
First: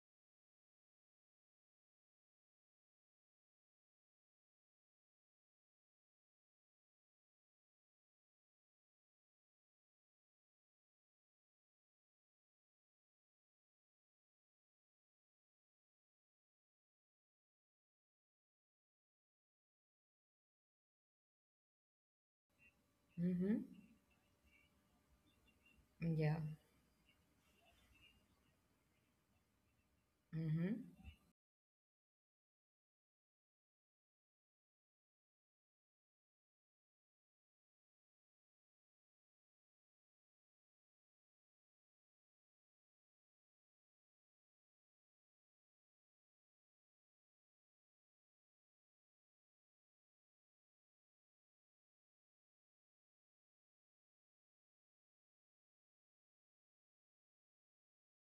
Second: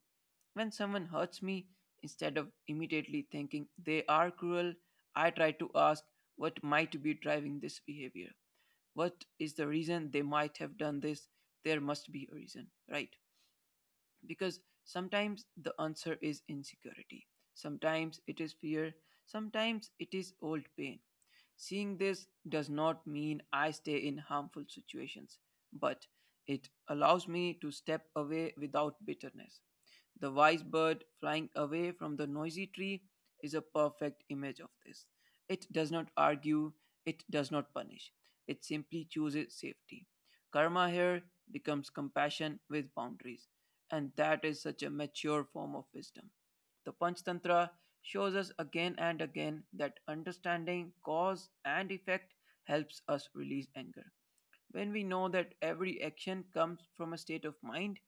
When someone hurts me, instead of immediately thinking they are cruel, I try to ask what might be driving this behavior. What is the reason they might have done this? There must be a reason, right? Because sometimes the answer is insecurity, sometimes it is fear, sometimes it is old pain. Seeing this does not Mm-hmm. mean I stay in harmful situations, but Yeah. it allows me to step away without bitterness. The Mm-hmm. wise bird flying away from the noisy tree is a perfect image of this. It does not argue, it does not punish, it simply chooses safety. Karma here becomes compassion with boundaries, and that is such a mature form of wisdom. The Panchtantra shows us again and again that understanding cause and effect helps us release anger. When we know that every action comes from a state of mind,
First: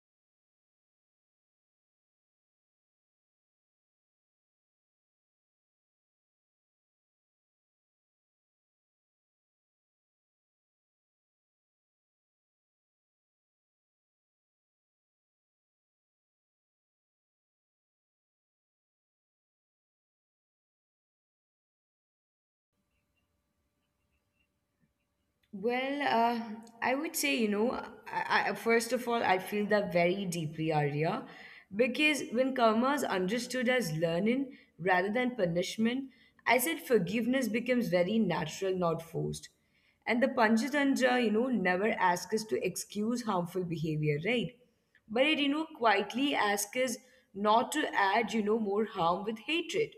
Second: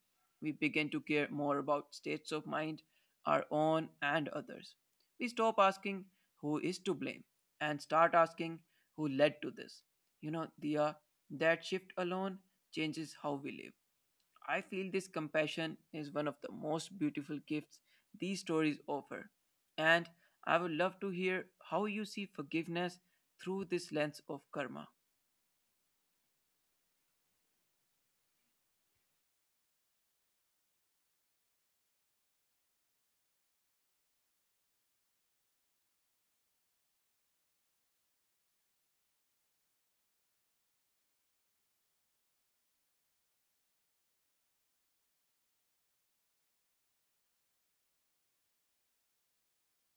we begin to care more about states of mind, our own and others. We stop asking who is to blame and start asking who led to this. You know, Diya, that shift alone changes how we live. I feel this compassion is one of the most beautiful gifts these stories offer. And I would love to hear how you see forgiveness through this lens of karma. Well, I would say, first of all, I feel that very deeply, Arya, because when karma is understood as learning rather than punishment, I said forgiveness becomes very natural, not forced. And the Panchatantra, never asks us to excuse harmful behavior, right? But it, quietly asks us not to add, more harm with hatred.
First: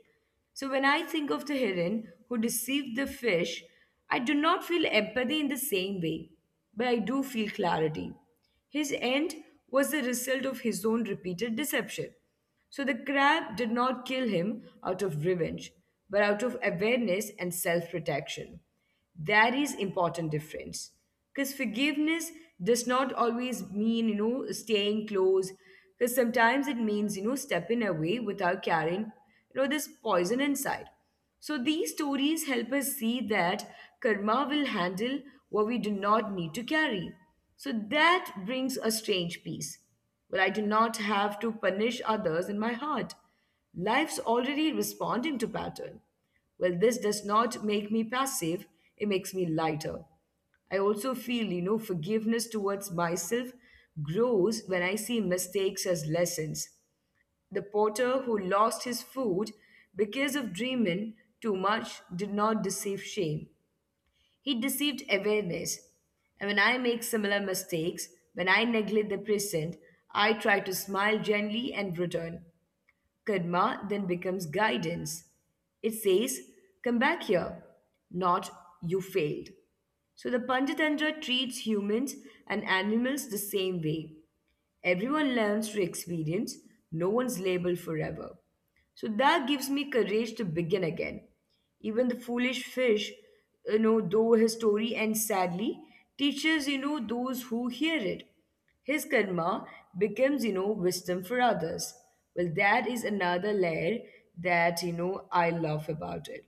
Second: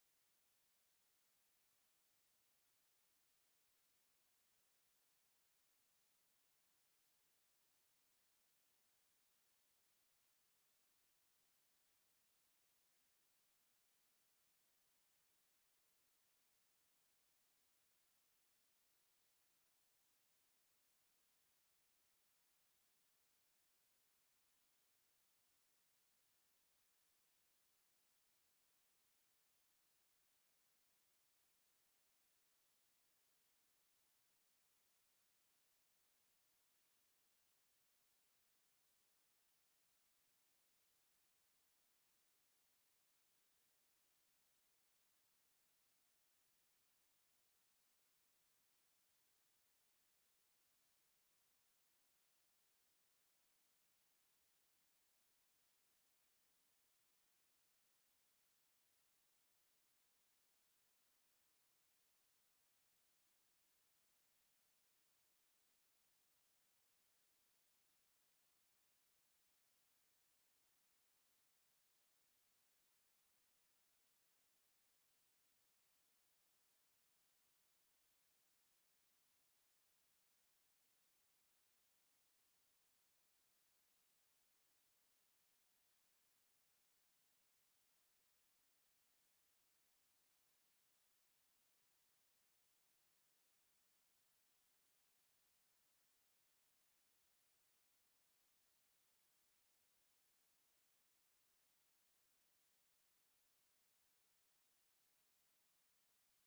So when I think of the heron who deceived the fish, I do not feel empathy in the same way, but I do feel clarity. His end was the result of his own repeated deception. So the crab did not kill him out of revenge, but out of awareness and self protection. That is important difference. Because forgiveness does not always mean, staying close. Because sometimes it means, stepping away without carrying, this poison inside. So these stories help us see that karma will handle what we do not need to carry. So that brings a strange peace. But I do not have to punish others in my heart. Life's already responding to pattern. Well, this does not make me passive, it makes me lighter. I also feel, forgiveness towards myself grows when I see mistakes as lessons. The potter who lost his food because of dreaming too much did not deceive shame. He deceived awareness. And when I make similar mistakes, when I neglect the present, I try to smile gently and return. Karma then becomes guidance. It says, come back here, not you failed. So the Panchatantra treats humans and animals the same way. Everyone learns through experience, no one's labeled forever. So that gives me courage to begin again. Even the foolish fish, though his story ends sadly, teaches, those who hear it. His karma becomes, wisdom for others. Well, that is another layer that, I love about it.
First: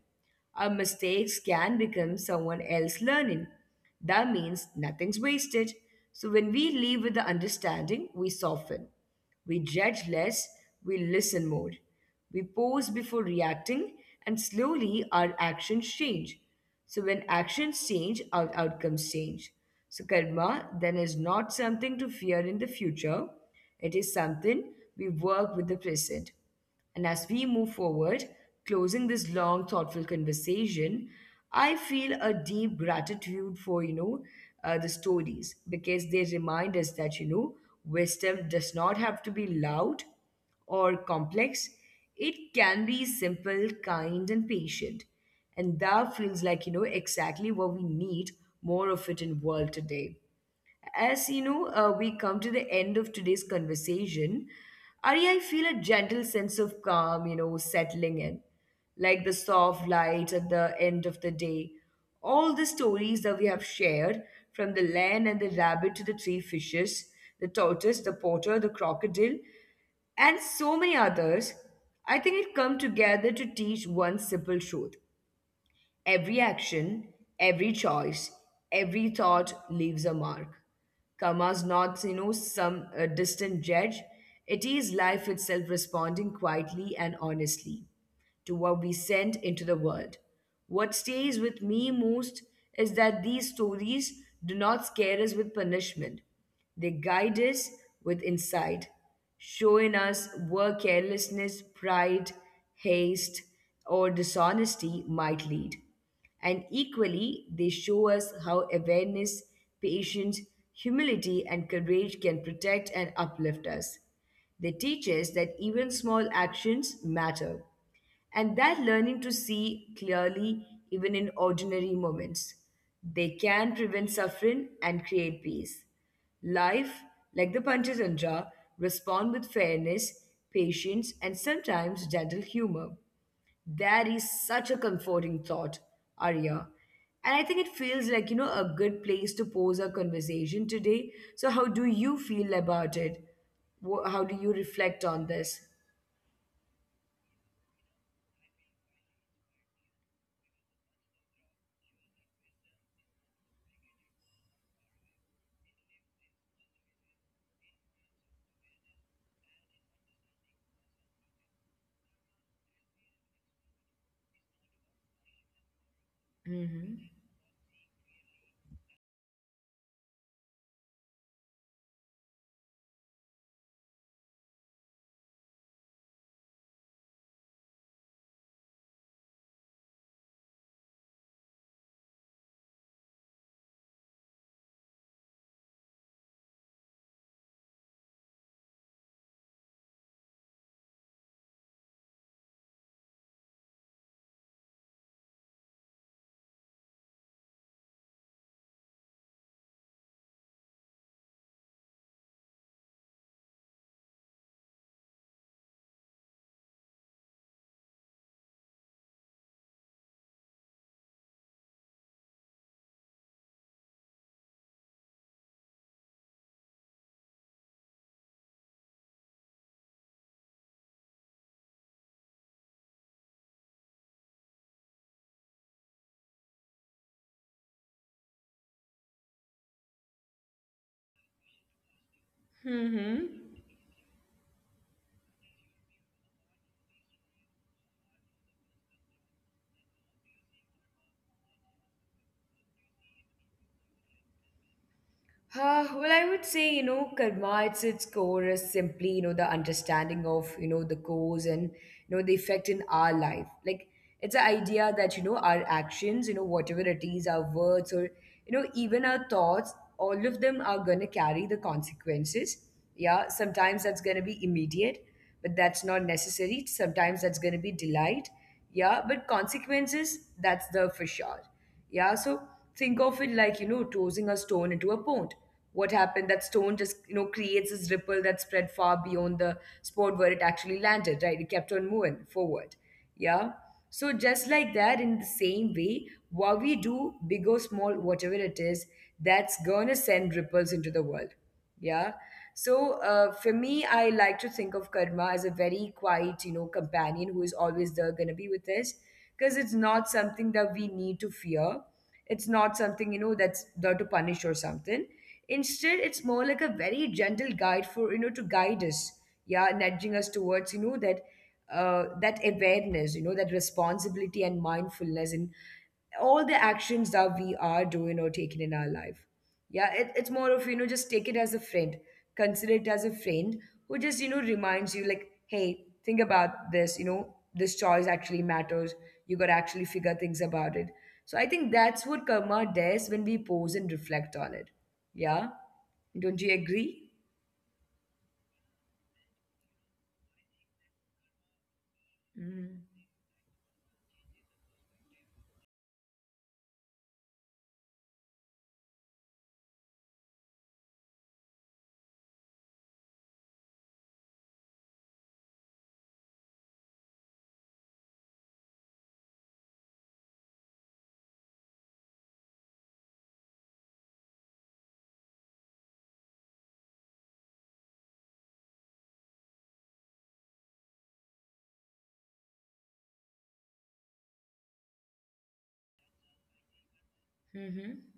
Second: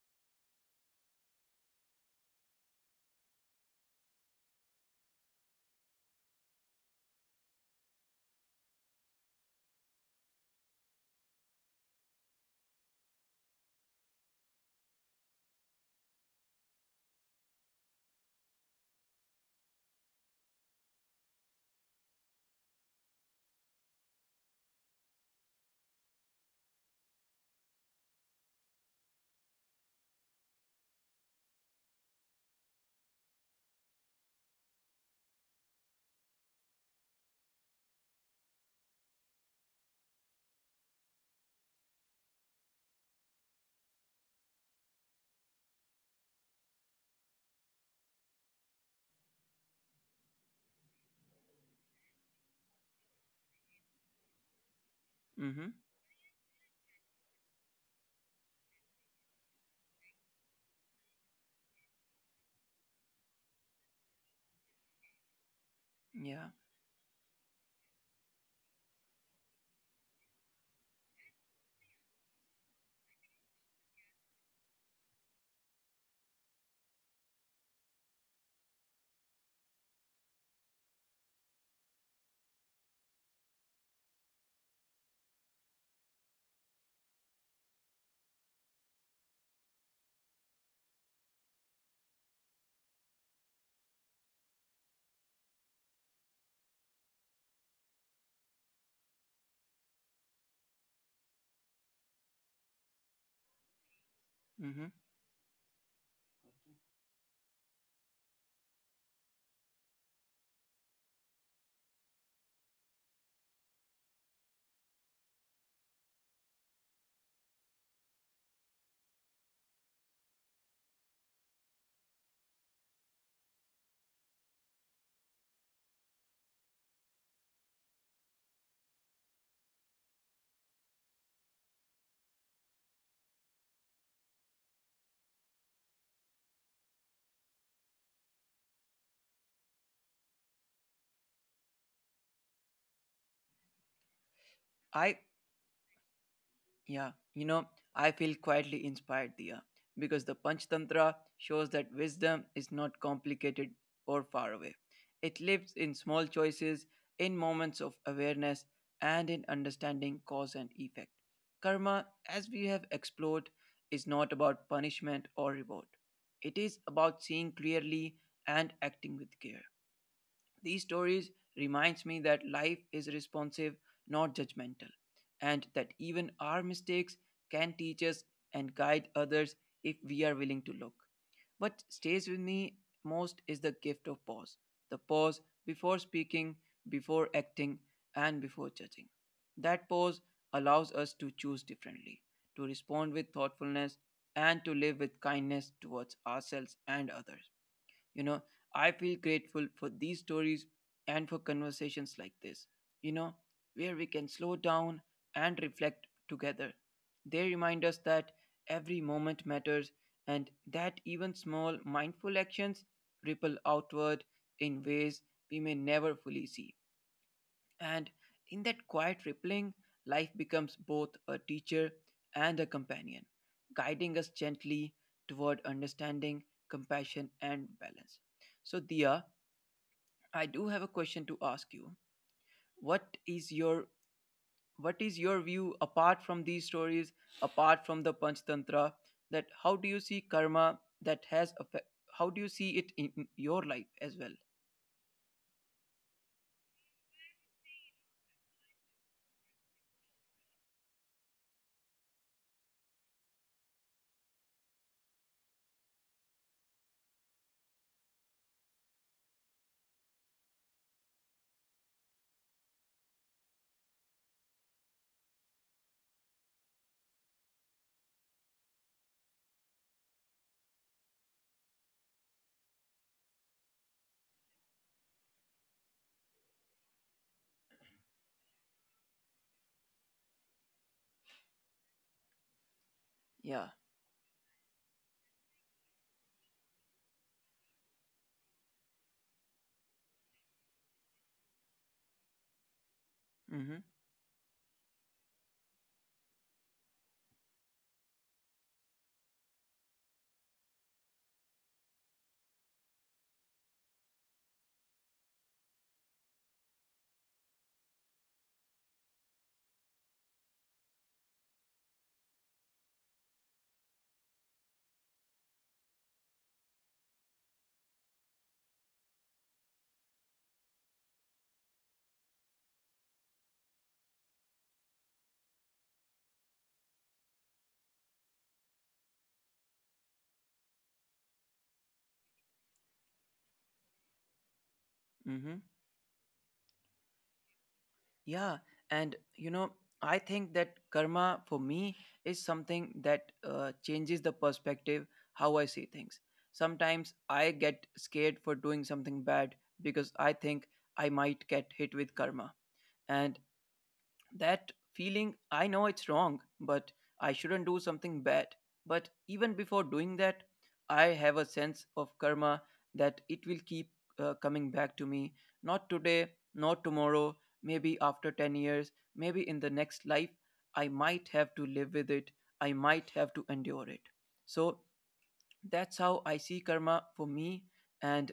Our mistakes can become someone else learning. That means nothing's wasted. So when we leave with the understanding, we soften. We judge less, we listen more. We pause before reacting, and slowly our actions change. So when actions change, our outcomes change. So karma then is not something to fear in the future. It is something we work with the present. And as we move forward, closing this long, thoughtful conversation, I feel a deep gratitude for, the stories because they remind us that, wisdom does not have to be loud or complex. It can be simple, kind, and patient. And that feels like, exactly what we need more of it in world today. As you know, we come to the end of today's conversation, Ari, I feel Mm-hmm. a gentle sense of calm, settling in, like the soft light at the end of the day. All the stories that we have shared, from the lion and the rabbit to the three Yeah. fishes, the tortoise, the potter, the crocodile, and so many others, I think it come together to teach one simple truth. Every action, every choice, every thought leaves a mark. Karma's not, some distant judge. It is life itself responding quietly and honestly to what we send into the world. What stays with me most is that these stories do not scare us with punishment, they guide us with insight, showing us where carelessness, pride, haste, or Mm-hmm. dishonesty might lead. And equally, they show us how awareness, patience, humility, and courage can protect and uplift us. They teach us that even small actions matter, and that learning to see clearly, even in ordinary moments, they can prevent suffering and create peace. Life, like the Panchatantra, respond with fairness, patience, and sometimes gentle humor. That is such a comforting thought, Arya. And I think it feels like, a good place to pose our conversation today. So, how do you feel about it? How do you reflect I on this? Yeah, I feel quietly inspired, Dia, because the Panchatantra shows that wisdom is not complicated or far away. It lives in small choices, in moments of awareness, and in understanding cause and effect. Karma, as we have explored, is not about punishment or reward. It is Hmm. about seeing clearly and acting with care. These stories reminds me that life is responsive, not judgmental, and that even our mistakes can teach us and guide others if we are willing to look. What stays with me most is the gift of pause. The pause before speaking, before acting, and before judging. That pause allows us to choose differently, to respond with thoughtfulness, and to live with kindness towards ourselves and others. You know, I feel grateful for these stories and for conversations like this, you know, where we can slow down and reflect together. They remind us that every moment matters and that even small mindful actions ripple outward in ways we may never fully see. And in that quiet rippling, life becomes both a teacher and a companion, guiding us gently toward understanding, compassion, and balance. So, Dia, I do have a question to ask you. What is Mm-hmm. your what is your view apart from these stories, apart from the Panchtantra? That how do you see karma that has affect? How do you see it in your life as well? Well, I would say, karma, it's its core is simply, the understanding of, the cause and, the effect in our life. Like, it's the idea that, our actions, whatever it is, our words or, even our thoughts, all of them are going to carry the consequences. Yeah. Sometimes that's going to be immediate, but that's not necessary. Sometimes that's going to be delight. Yeah. But consequences, that's the for sure. Yeah, so think of it like, tossing a stone into a pond. What happened? That stone just, creates this ripple that spread far beyond the spot where it actually landed, right? It kept on moving forward. Yeah. Yeah. So just like that, in the same way, what we do, big or small, whatever it is, that's gonna send ripples into the world. Yeah. So for me, I like to think of karma as a very quiet, companion who is always there, gonna be with us, because it's not something that we need to fear. It's not something you know that's there to punish or something. Instead, it's more like a very gentle guide for you know to guide us. Yeah, nudging us towards you know that that awareness, that responsibility and mindfulness in all the actions that we are doing or taking in our life. Yeah, it's more of, just take it as a friend. Consider it as a friend who just, reminds you, like, hey, think about this, this choice actually matters. You got to actually figure things about it. So I think that's what karma does when we pause and reflect on it. Mm-hmm. Yeah? Don't you agree? Yeah, and you know, I think that karma for me is something that changes the perspective how I see things. Sometimes I get scared for doing something bad because I think I might get hit with karma. And that feeling, I know it's wrong, but I shouldn't do something bad. But even before doing that, I have a sense of karma that it will keep coming back to me, not today, not tomorrow, maybe after 10 years, maybe in the next life. I might have to live with it, I might have to endure it. So that's how I see karma for me. Mm-hmm. And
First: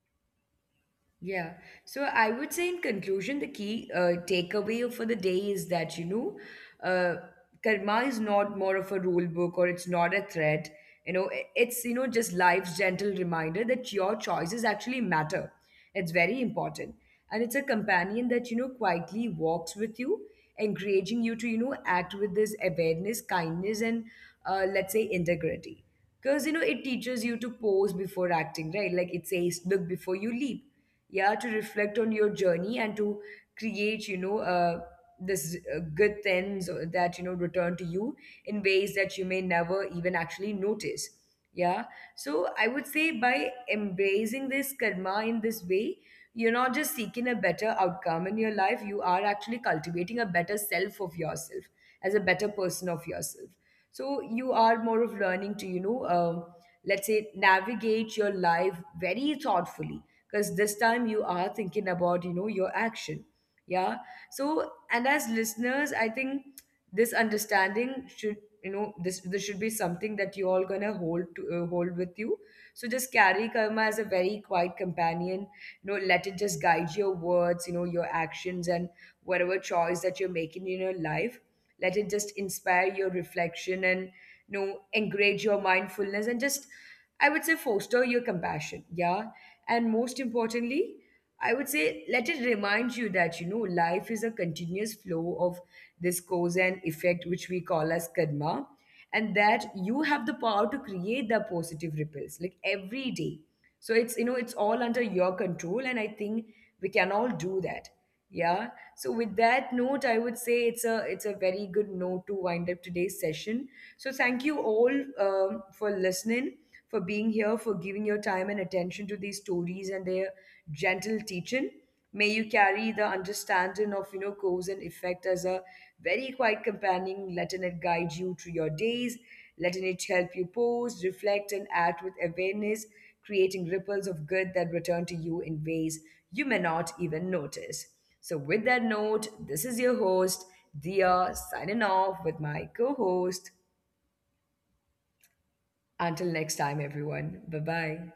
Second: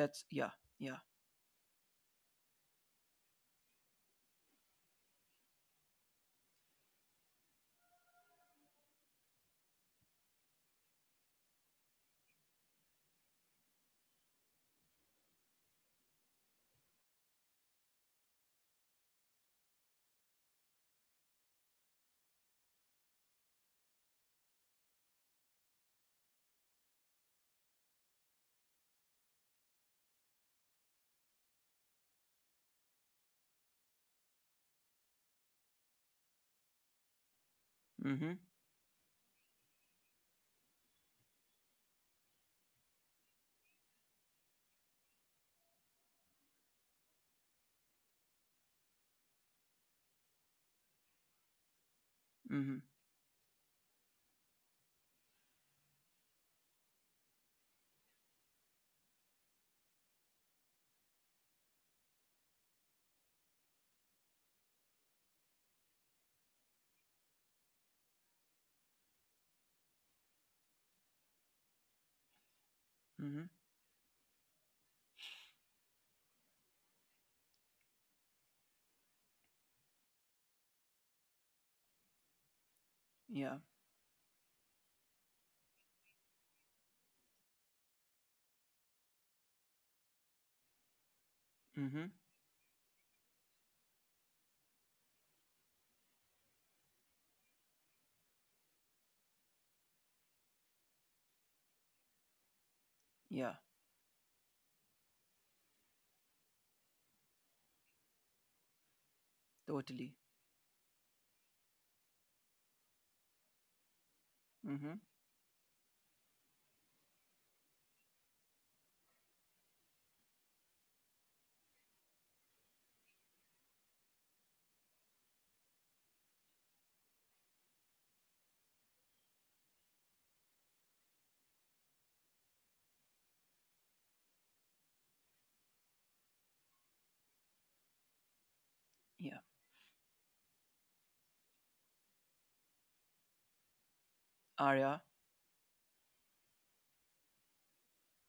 that's yeah. Yeah. Yeah. So I would say, in conclusion, the key takeaway for the day is that, uh, karma is not more of a rule book or it's not a threat. You know, it's, just life's gentle reminder that your choices actually matter. It's very important. And it's a companion that, quietly walks with you, encouraging you to, act with this awareness, kindness, and let's say integrity. Because, it teaches you to pause before acting, right? Like it says, look before you leap yeah to reflect on your journey and to create you know this good things that you know return to you Mhm. in ways that you may never even actually notice. Yeah, so I would say by embracing this karma in this way, you're not just seeking a better outcome in your life, you are actually cultivating a better self of yourself as a better Mhm. person of yourself. So you are more of learning to you know let's say navigate your life very thoughtfully, because this time you are thinking about you know your action. Yeah. So and as listeners, I think this understanding should you know this should be something that you all gonna hold to hold with you. So just Mhm. carry karma as a very quiet companion, you know let it just guide your words, you know your actions, and whatever choice that you're making in your life, let it just inspire your Yeah. reflection and you know encourage your mindfulness and just I would say foster your compassion. Yeah. And most importantly, I would say Mhm. let it remind you that, life is a continuous flow of this cause and effect, which we call as karma, and that you have the power to create the positive ripples like every day. Yeah. So it's, it's all under your control. And I think we can all do that. Yeah. So with that note, Totally. I would say it's a very good note to wind up today's session. So thank you Mm-hmm. all for listening, for being here, for giving your time and attention to these stories and their gentle teaching. May you carry the understanding of, cause and effect as a very quiet companion, letting it guide you through your days, letting it help you pause, reflect, and act with awareness, creating ripples of good that return to you in ways you may not even notice. So, with that Yeah. note, this is your host, Dia, signing off with my co host. Arya. Until next time, everyone. Bye bye.